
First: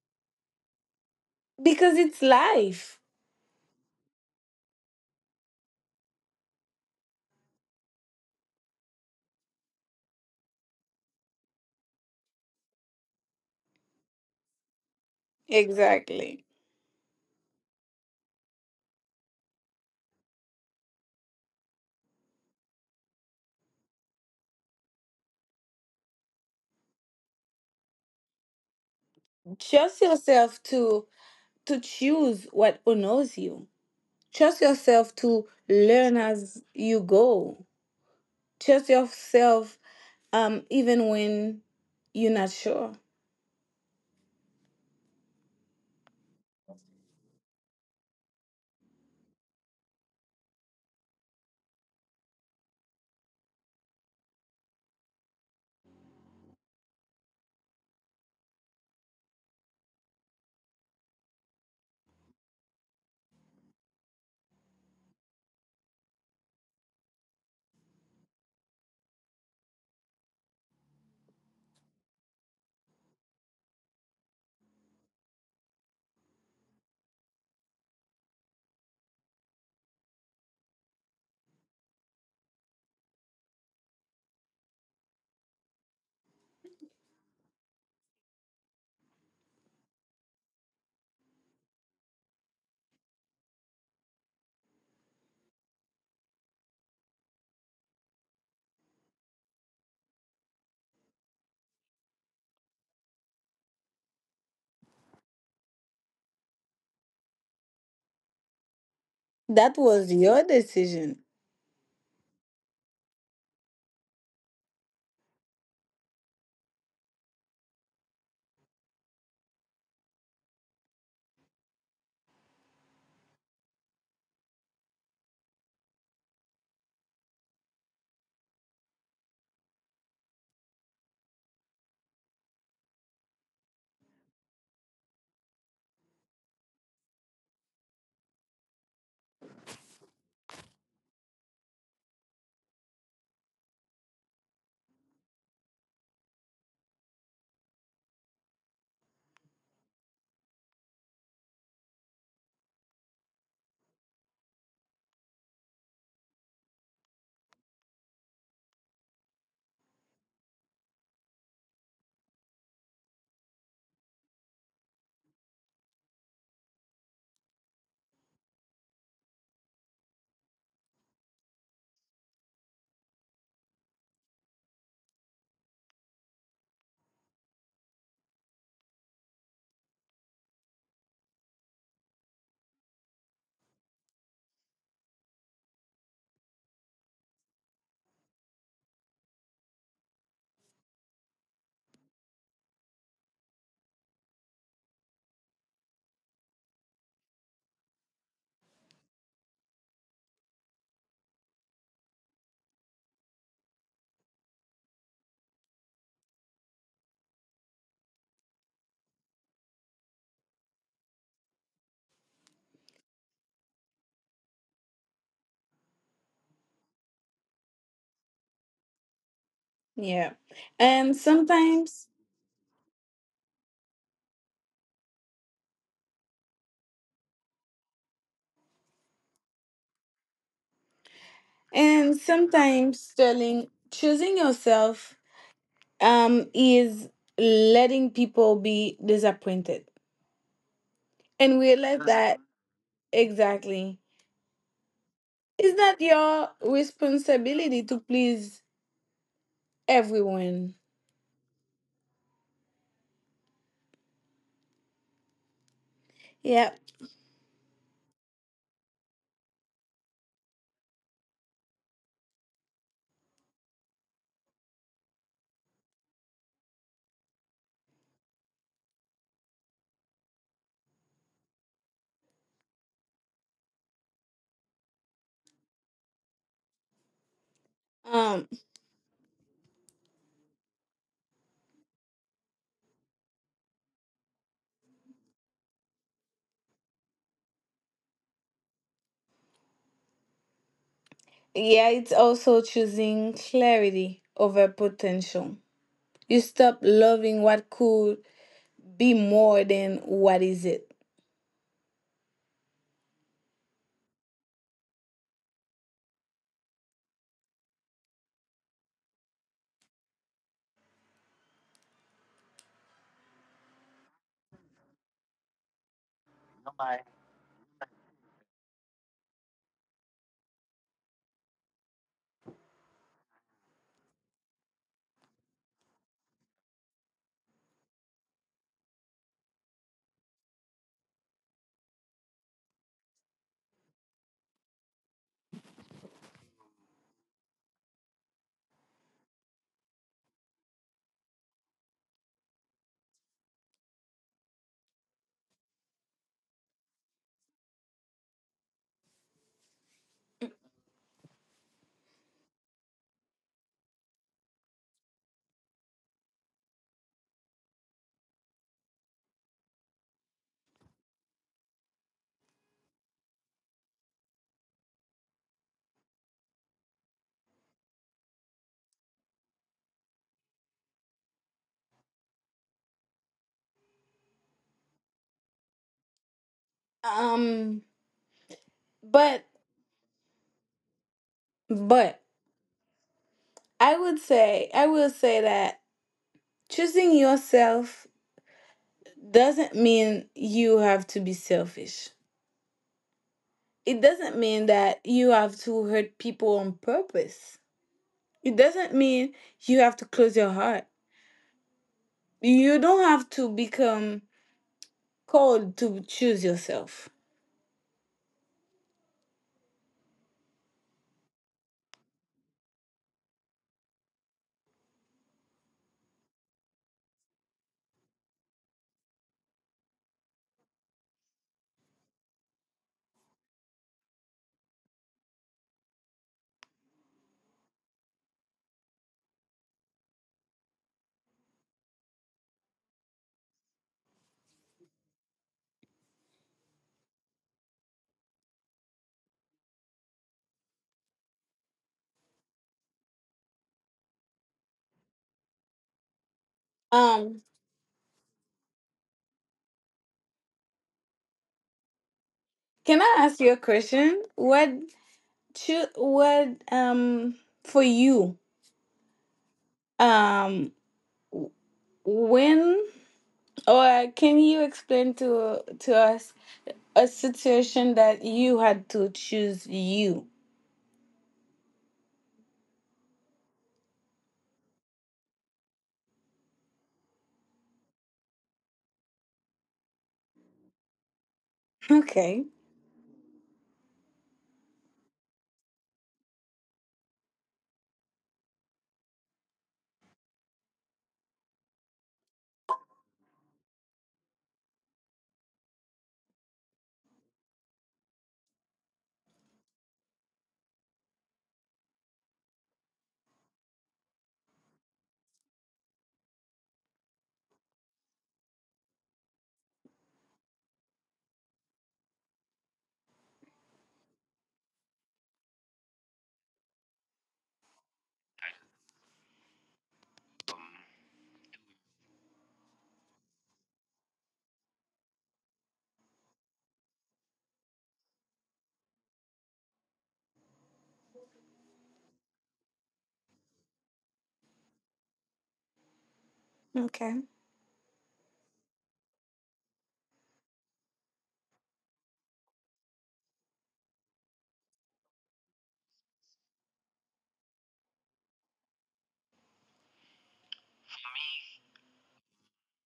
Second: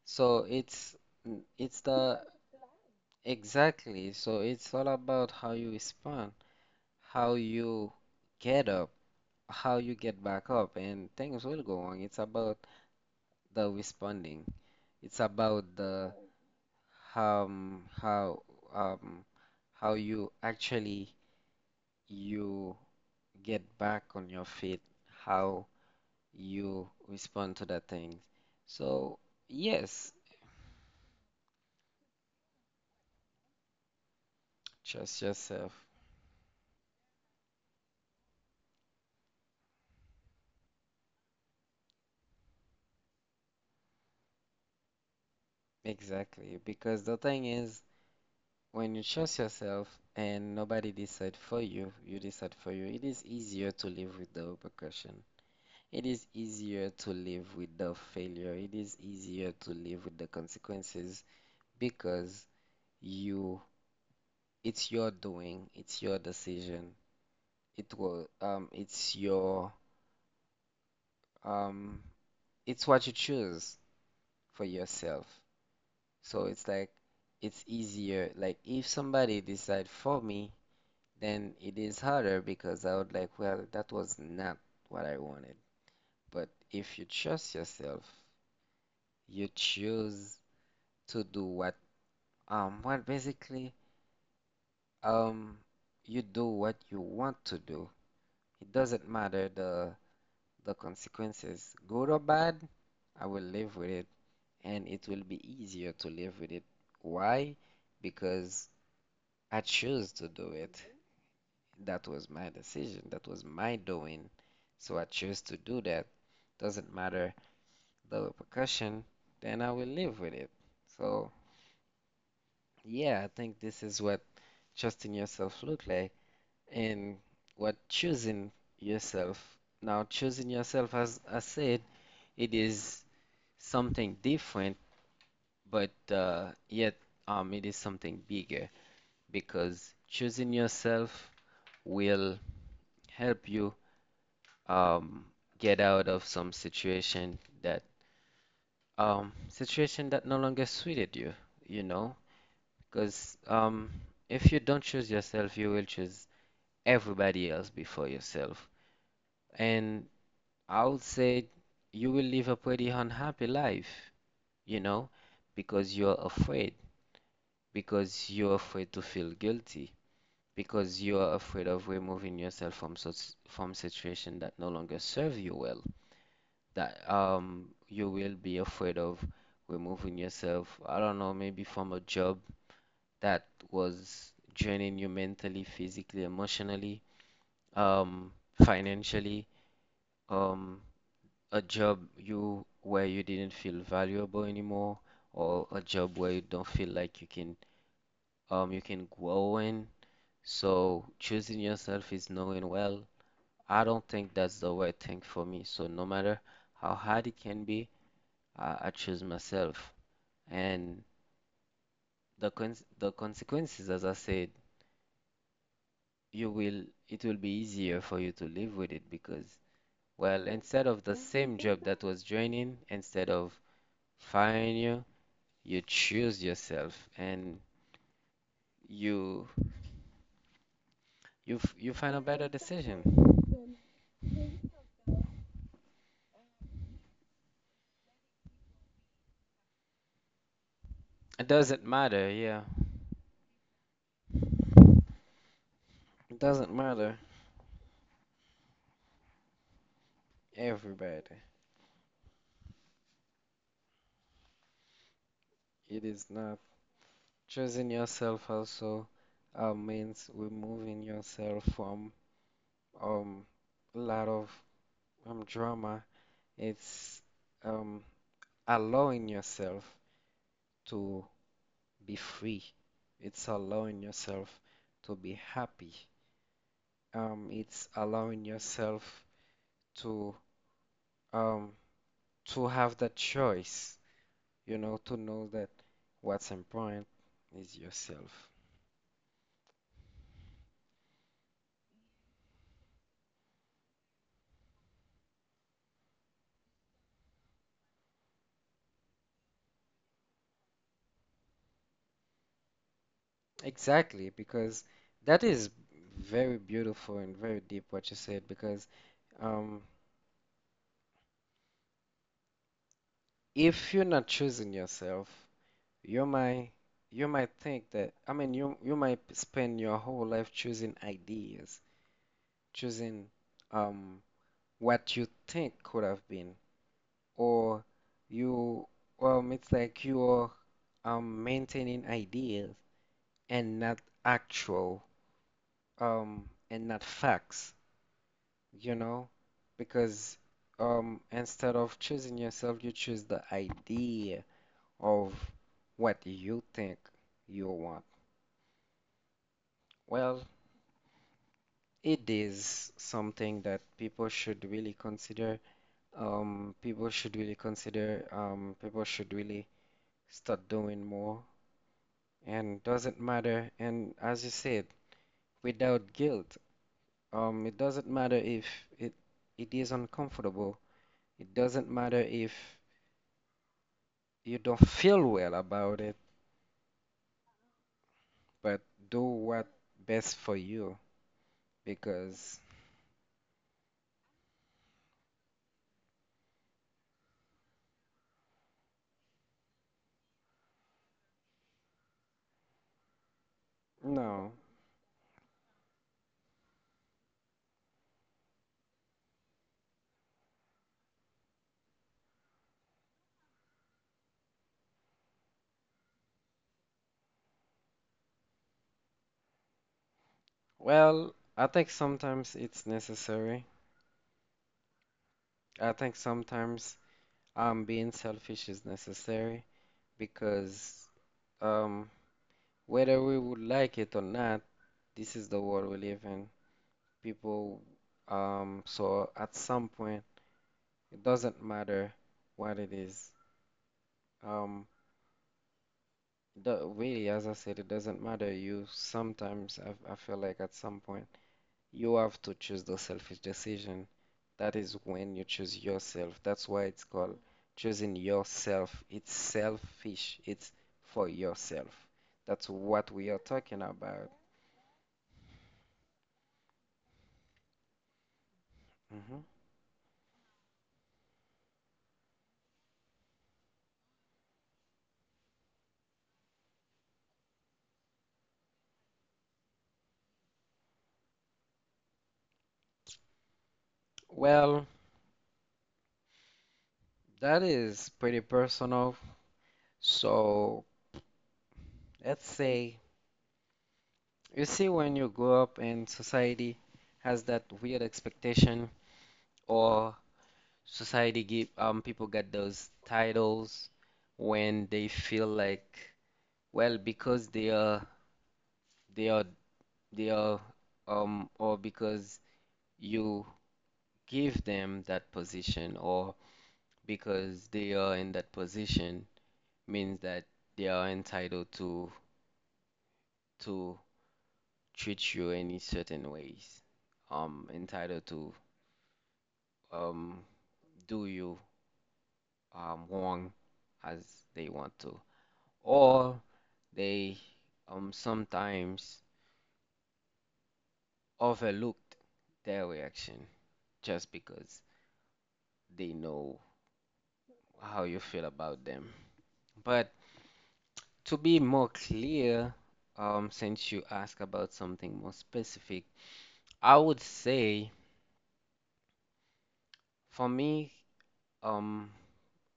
Speaker 1: So it's
Speaker 2: because
Speaker 1: the
Speaker 2: it's life.
Speaker 1: exactly. So it's all about how you respond, how you get up, how you get back up, and things will go wrong. It's about the responding. It's about the
Speaker 2: Exactly.
Speaker 1: um how um how you actually you get back on your feet, how you respond to that thing. So
Speaker 2: Trust
Speaker 1: yes,
Speaker 2: yourself to choose what honors you. Trust yourself
Speaker 1: trust
Speaker 2: to
Speaker 1: yourself.
Speaker 2: learn as you go. Trust yourself even when you're not sure.
Speaker 1: Exactly, because the thing is, when you trust yourself and nobody decide for you, you decide for you, it is easier to live with the repercussion. It is easier to live with the failure. It is easier to live with the consequences because you, it's your doing, it's your decision. It will, it's your, um, it's what you choose for yourself. So it's like it's easier. Like if somebody decide for me, then it is harder because I would like, well, that was not what I wanted. But if you trust yourself, you choose to do what, um, what basically, um, you do what you want to do. It doesn't matter the consequences, good or bad, I will live with it, and it will be easier to live with it. Why? Because I
Speaker 2: That was
Speaker 1: chose to
Speaker 2: your
Speaker 1: do it.
Speaker 2: decision.
Speaker 1: That was my decision. That was my doing. So I chose to do that. Doesn't matter the repercussion, then I will live with it. So, yeah, I think this is what trusting yourself look like and what choosing yourself. Now, choosing yourself, as I said, it is something different but yet it is something bigger because choosing yourself will help you um, get out of some situation that no longer suited you, you know, because if you don't choose yourself, you will choose everybody else before yourself, and I would say you will live a pretty unhappy life, you know, because you're afraid, because you're afraid to feel guilty because you are afraid of removing yourself from such from situation that no longer serve you well. That you will be afraid of removing yourself, I don't know, maybe from a job that was draining you mentally, physically, emotionally, um, financially, um, a job you where you didn't feel valuable anymore, or a job where you don't feel like you can grow in. So choosing yourself is knowing well I don't think that's the right thing for me. So no matter how hard it can be, I choose myself. And the consequences, as I said, you will it will be easier for you to live with it because,
Speaker 2: Yeah.
Speaker 1: well,
Speaker 2: And
Speaker 1: instead of the
Speaker 2: sometimes,
Speaker 1: same job that was draining, instead of firing you, you choose yourself and you
Speaker 2: and
Speaker 1: you find a
Speaker 2: sometimes,
Speaker 1: better decision.
Speaker 2: Sterling, choosing yourself is letting people be disappointed and realize
Speaker 1: It
Speaker 2: that
Speaker 1: doesn't matter, yeah.
Speaker 2: exactly. It's not your
Speaker 1: It doesn't
Speaker 2: responsibility
Speaker 1: matter.
Speaker 2: to please everyone.
Speaker 1: Everybody. It
Speaker 2: Yeah.
Speaker 1: is not. Choosing yourself also means removing yourself from um, a lot of drama. It's um, allowing yourself to be free. It's allowing yourself to be happy. It's
Speaker 2: Um.
Speaker 1: allowing yourself to um, to have that choice, you know, to know that what's important is yourself.
Speaker 2: Yeah, it's also choosing clarity over potential. You stop loving what could be more than what is it.
Speaker 1: Exactly, because that is very beautiful and very deep what you said. Because um, if you're not choosing yourself, you might you might think that you might spend your whole life choosing ideas, choosing um what you think could have been, or you it's like you're maintaining ideas and not actual um and not facts, you know. Because instead of choosing yourself, you choose the idea of what you think you want. Well, it is something that people should really consider. People should really start doing more. And doesn't matter. And as you said, without guilt, it doesn't matter if it it is uncomfortable. It doesn't matter if you don't feel well about it
Speaker 2: Um,
Speaker 1: but do
Speaker 2: but
Speaker 1: what best for you
Speaker 2: but
Speaker 1: because
Speaker 2: I will say that choosing yourself doesn't mean you have to be selfish. It doesn't
Speaker 1: no.
Speaker 2: mean that you have to hurt people on purpose. It doesn't mean you have to close your heart. You don't have to become cold to choose yourself.
Speaker 1: Well, I think sometimes it's necessary. I think sometimes being selfish is necessary because um whether we would like it or not, this is the world we live in. People so at some point it doesn't matter what it is. Um really, as I said, it doesn't matter. I feel like at some point you have to choose the selfish decision. That is when you choose yourself. That's why it's
Speaker 2: Um,
Speaker 1: called choosing yourself. It's selfish. It's for yourself. That's
Speaker 2: can I
Speaker 1: what
Speaker 2: ask
Speaker 1: we are
Speaker 2: you a
Speaker 1: talking
Speaker 2: question?
Speaker 1: about.
Speaker 2: What should what for you
Speaker 1: Mhm.
Speaker 2: um w- when or can you explain to us a situation that you had to choose you?
Speaker 1: Well, that is pretty personal. So
Speaker 2: Okay.
Speaker 1: let's say, you see, when you grow up and society has that weird expectation, or society give people get those titles when they feel like, well, because they are They are, or because you give them that position, or because they are in that position, means that they are entitled to treat you in a certain ways, entitled to um, do you wrong as they want to, or they sometimes overlooked their reaction just because they know
Speaker 2: Okay.
Speaker 1: how you feel about them. But to be more clear, since you ask about something more specific, I would say for me, um,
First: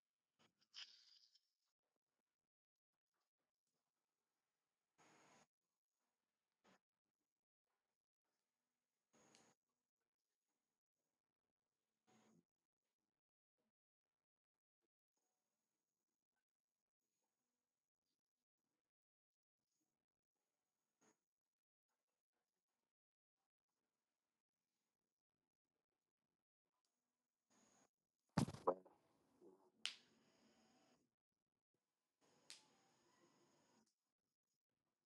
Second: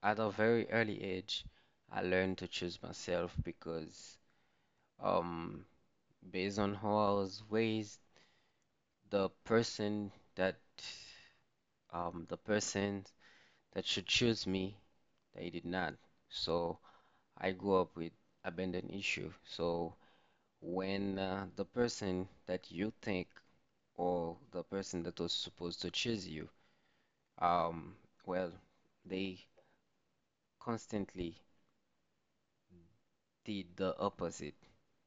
Speaker 1: at a very early age, I learned to choose myself because, um, based on how I was raised, the person that, the person that should choose me, they did not. So I grew up with abandon issue. So when the person that you think or the person that was supposed to choose you, um, well, they constantly did the opposite.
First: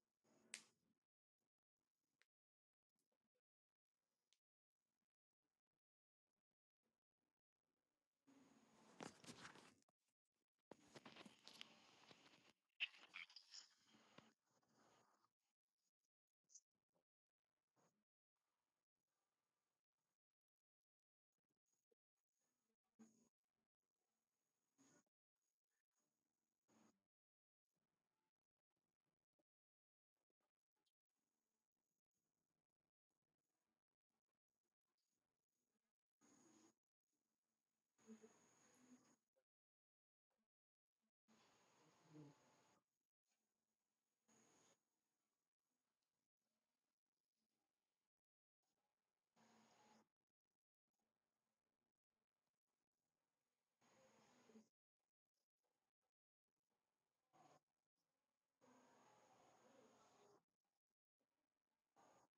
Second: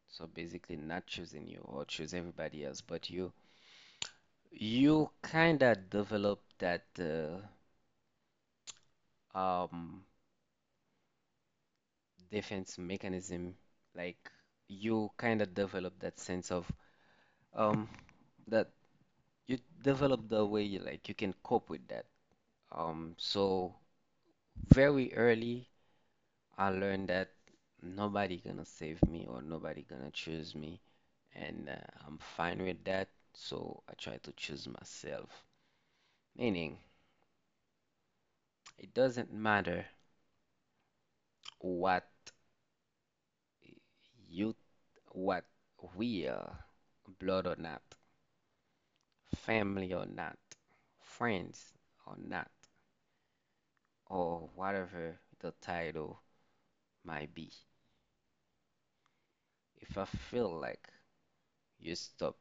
Speaker 1: So basically, not choosing you or choose everybody else but you. You kind of develop that um, defense mechanism, like you kind of develop that sense of um, that you develop the way you like you can cope with that. So very early I learned that nobody gonna save me or nobody gonna choose me, and I'm fine with that. So I try to choose myself. Meaning, it doesn't matter what you, what we are, blood or not, family or not, friends or not, or whatever the title might be. If I feel like you stop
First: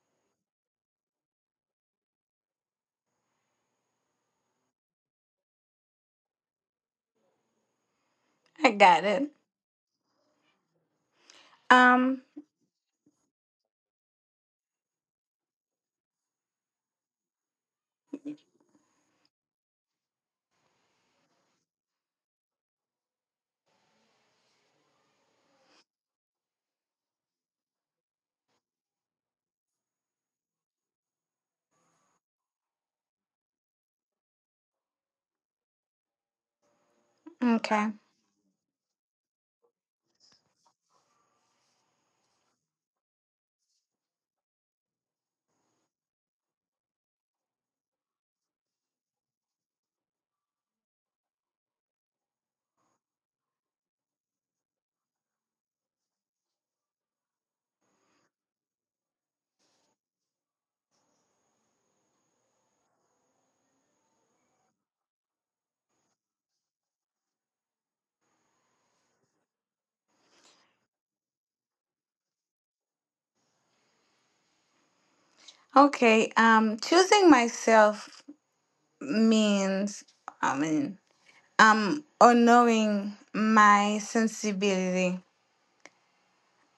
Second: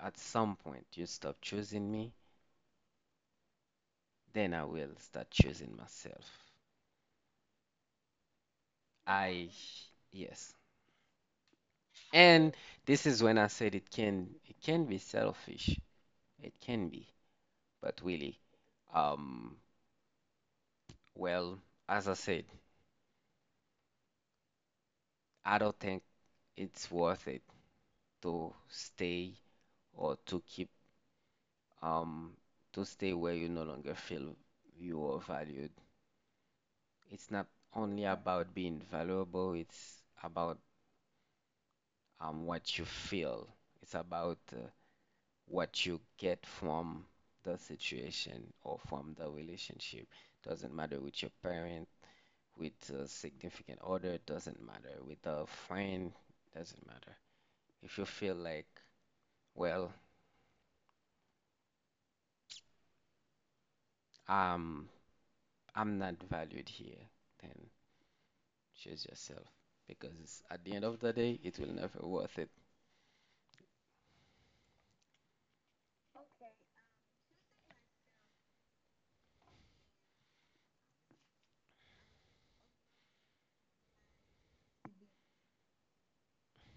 Speaker 1: at some point, you stop choosing me. Then I will start choosing myself.
Speaker 2: I got it.
Speaker 1: I, yes.
Speaker 2: Um
Speaker 1: And this is when I said it can be selfish. It can be, but really, um, well, as I said, I don't think it's worth it to stay or um to stay where you no longer feel you are valued. It's not
Speaker 2: okay.
Speaker 1: only about being valuable, it's about what you feel. It's about what you get from the situation or from the relationship. Doesn't matter with your parent, with a significant other, doesn't matter with a friend, doesn't matter. If you feel like, well, um, I'm not valued here, then choose yourself because at the end of the day, it will never worth it.
Speaker 2: Okay. Choosing myself means I mean honoring my sensibility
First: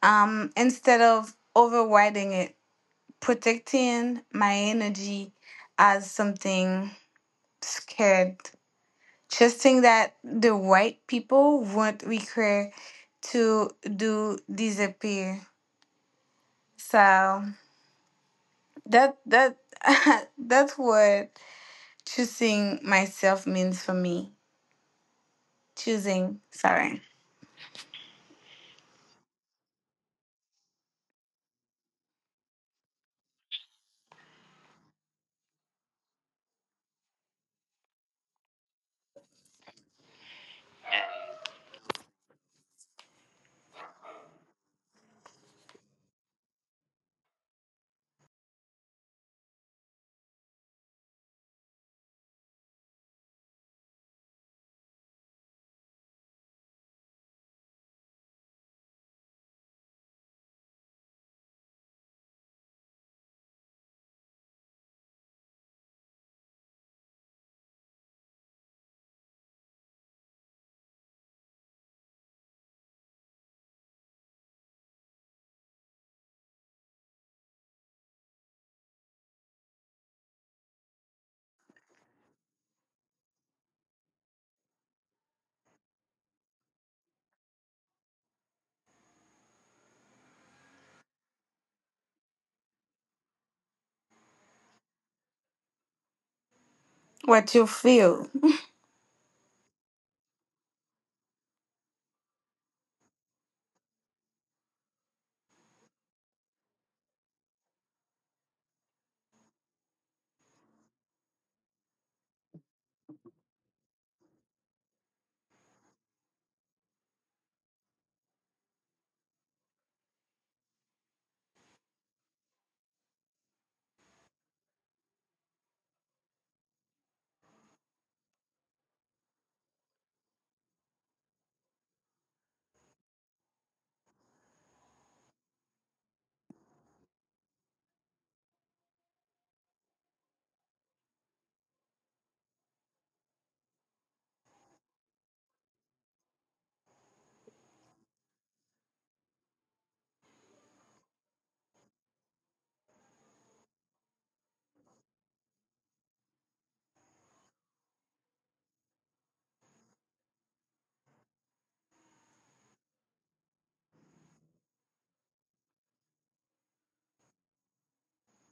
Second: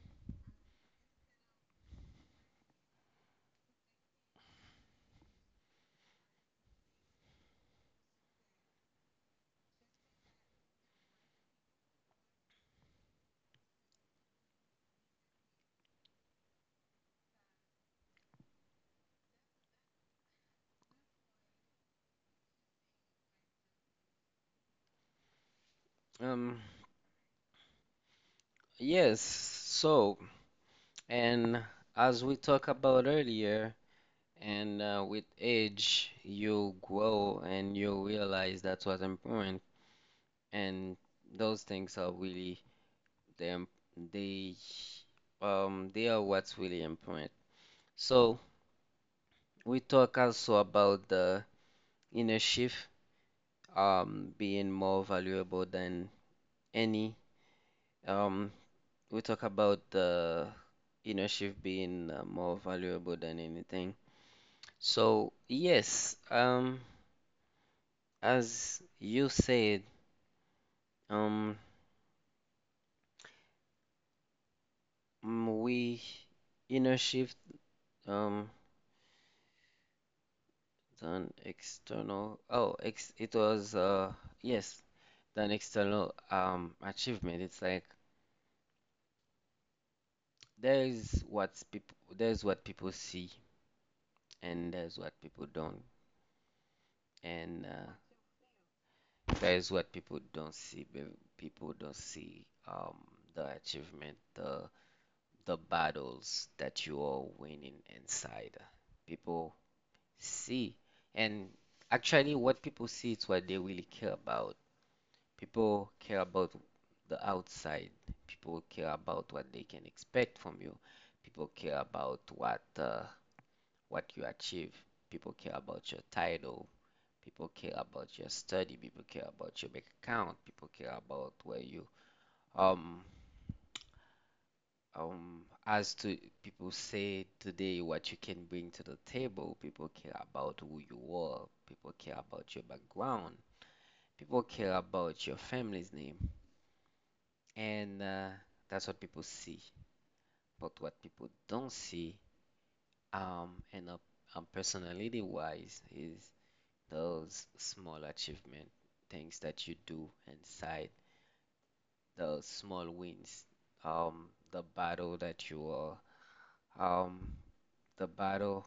Speaker 2: instead of overriding it, protecting my energy as something scared, trusting that the right people won't require to do disappear. So that that that's what choosing myself means for me. Choosing,
Speaker 1: Um,
Speaker 2: sorry,
Speaker 1: yes, so, and as we talked about earlier, and with age, you grow and you realize that's what's important. And those things are really they im- they they are what's really important. So we talk also about the inner shift being more valuable than any, um we talk about the inner shift being more valuable than anything. So yes, as you said. Um, we inner shift um done external. Oh, ex it was yes, than external achievement. It's like there's what people see and there's what people don't, and
Speaker 2: what you feel.
Speaker 1: there's what people don't see. People don't see the achievement, the battles that you are winning inside. People see. And actually, what people see is what they really care about. People care about the outside. People care about what they can expect from you. People care about what you achieve. People care about your title. People care about your study. People care about your bank account. People care about where you um as to people say today, what you can bring to the table. People care about who you are. People care about your background. People care about your family's name. And that's what people see. But what people don't see, and personality wise, is those small achievement things that you do inside, the small wins, the battle that you are, um the battle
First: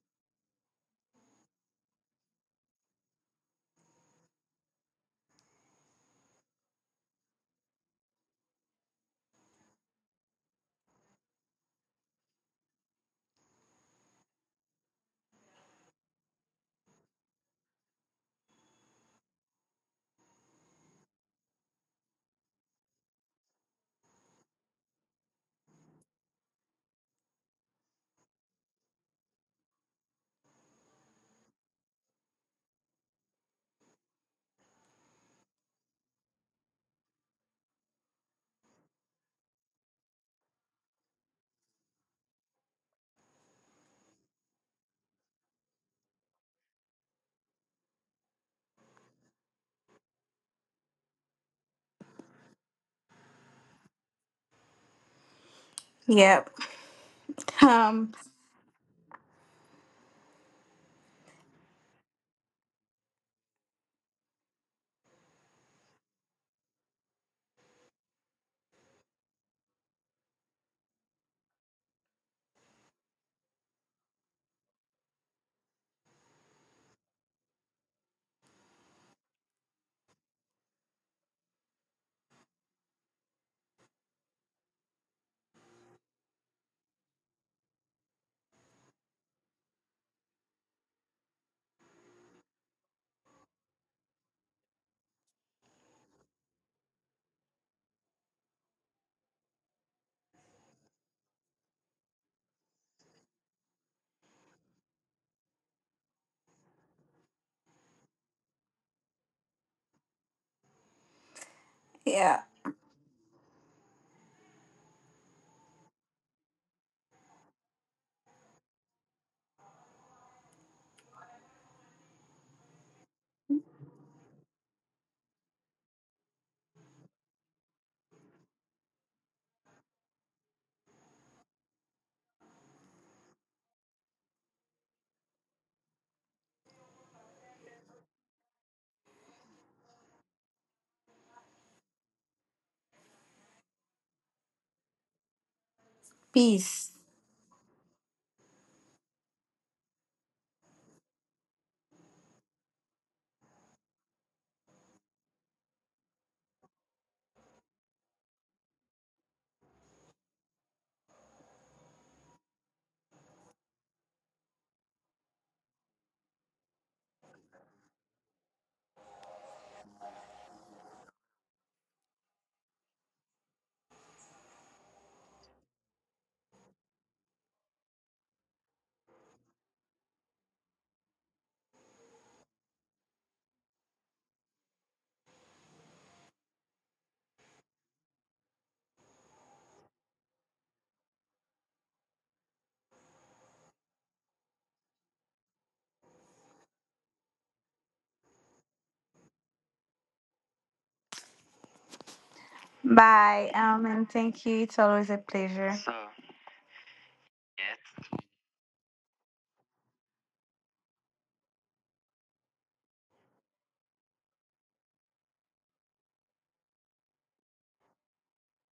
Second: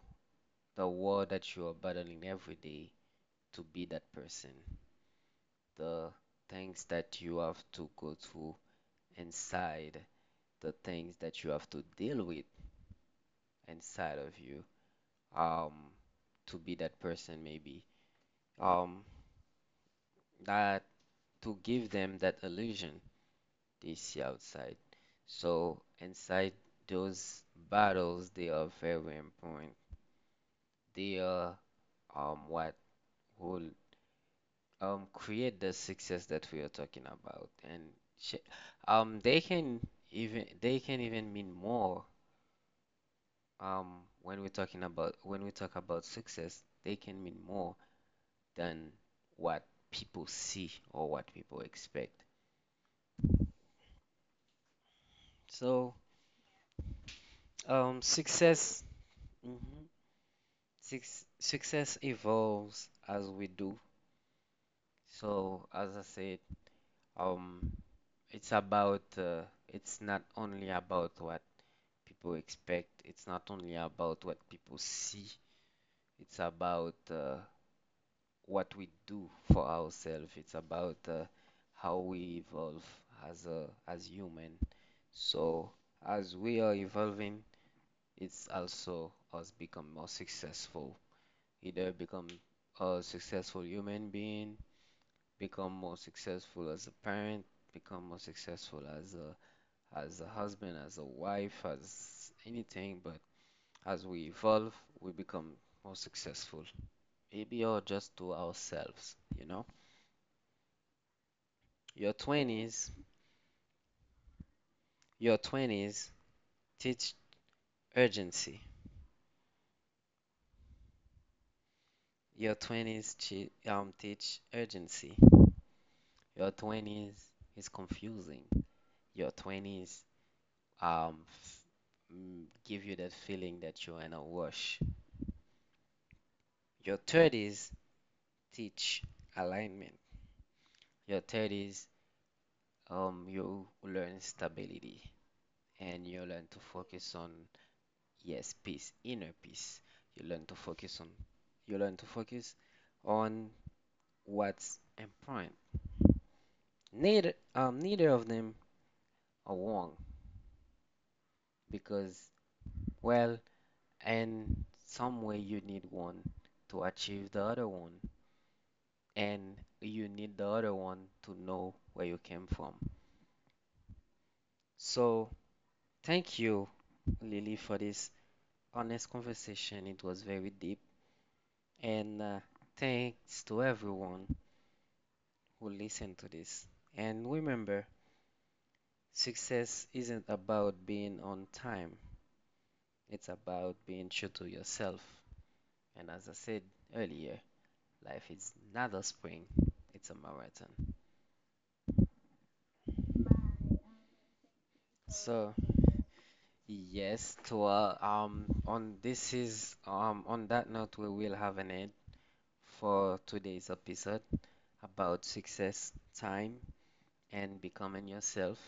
Speaker 1: the war that you are battling every day to be that person, the things that you have to go through inside, the things that you have to deal with inside of you, um, to be that person maybe, um, that to give them that illusion they see outside. So inside those battles, they are very important. They are what will create the success that we are talking about. And sh um they can they can even mean more when we talk about success. They can mean more than what people see or what people expect. so
Speaker 2: Yep.
Speaker 1: um
Speaker 2: Um.
Speaker 1: success mhm, Six, success evolves as we do. So as I said, um it's about it's not only about what people expect. It's not only about what people see, it's about what we do for ourselves. It's about how we evolve as a as human. So as we are evolving, it's also us become more successful. Either become a successful human being, become more successful as a parent, become more successful as a husband, as a wife, as anything, but as we evolve, we become more successful. Maybe or just to ourselves, you know? Your
Speaker 2: Yeah.
Speaker 1: 20s, your 20s teach urgency. Your 20s teach urgency. Your 20s is confusing. Your 20s um, f- give you that feeling that you're in a rush. Your 30s teach alignment. Your 30s, you learn stability and you learn to
Speaker 2: Peace.
Speaker 1: focus on, yes, peace, inner peace. You learn to focus on, you learn to focus on what's important. Neither of them are wrong because, well, in some way you need one to achieve the other one, and you need the other one to know where you came from. So thank you Lily for this honest conversation. It was very deep, and thanks to everyone who listen to this. And remember, success isn't about being on time, it's about being true to yourself. And as I said earlier, life is not a spring, it's a marathon.
Speaker 2: Bye, and thank you. It's always a
Speaker 1: So,
Speaker 2: pleasure. Sure.
Speaker 1: yes, to on this is on that note we will have an end for today's episode about success, time, and becoming yourself.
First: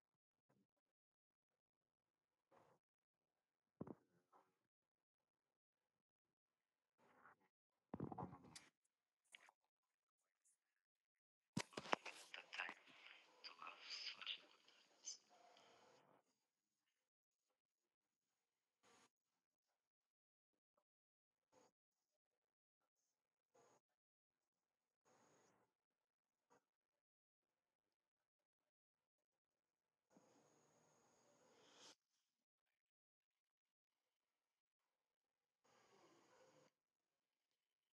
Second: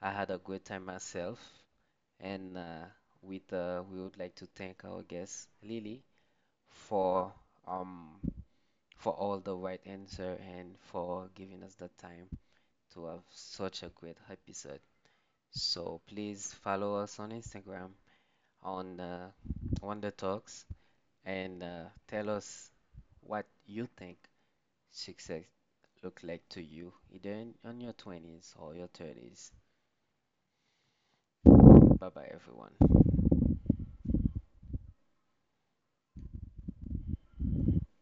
Speaker 1: I had a great time myself. And with we would like to thank our guest Lily for um for all the right answer and for giving us the time to have such a great episode. So please follow us on Instagram on Wonder Talks, and tell us what you think success look like to you, either on your 20s or your 30s. Bye bye everyone.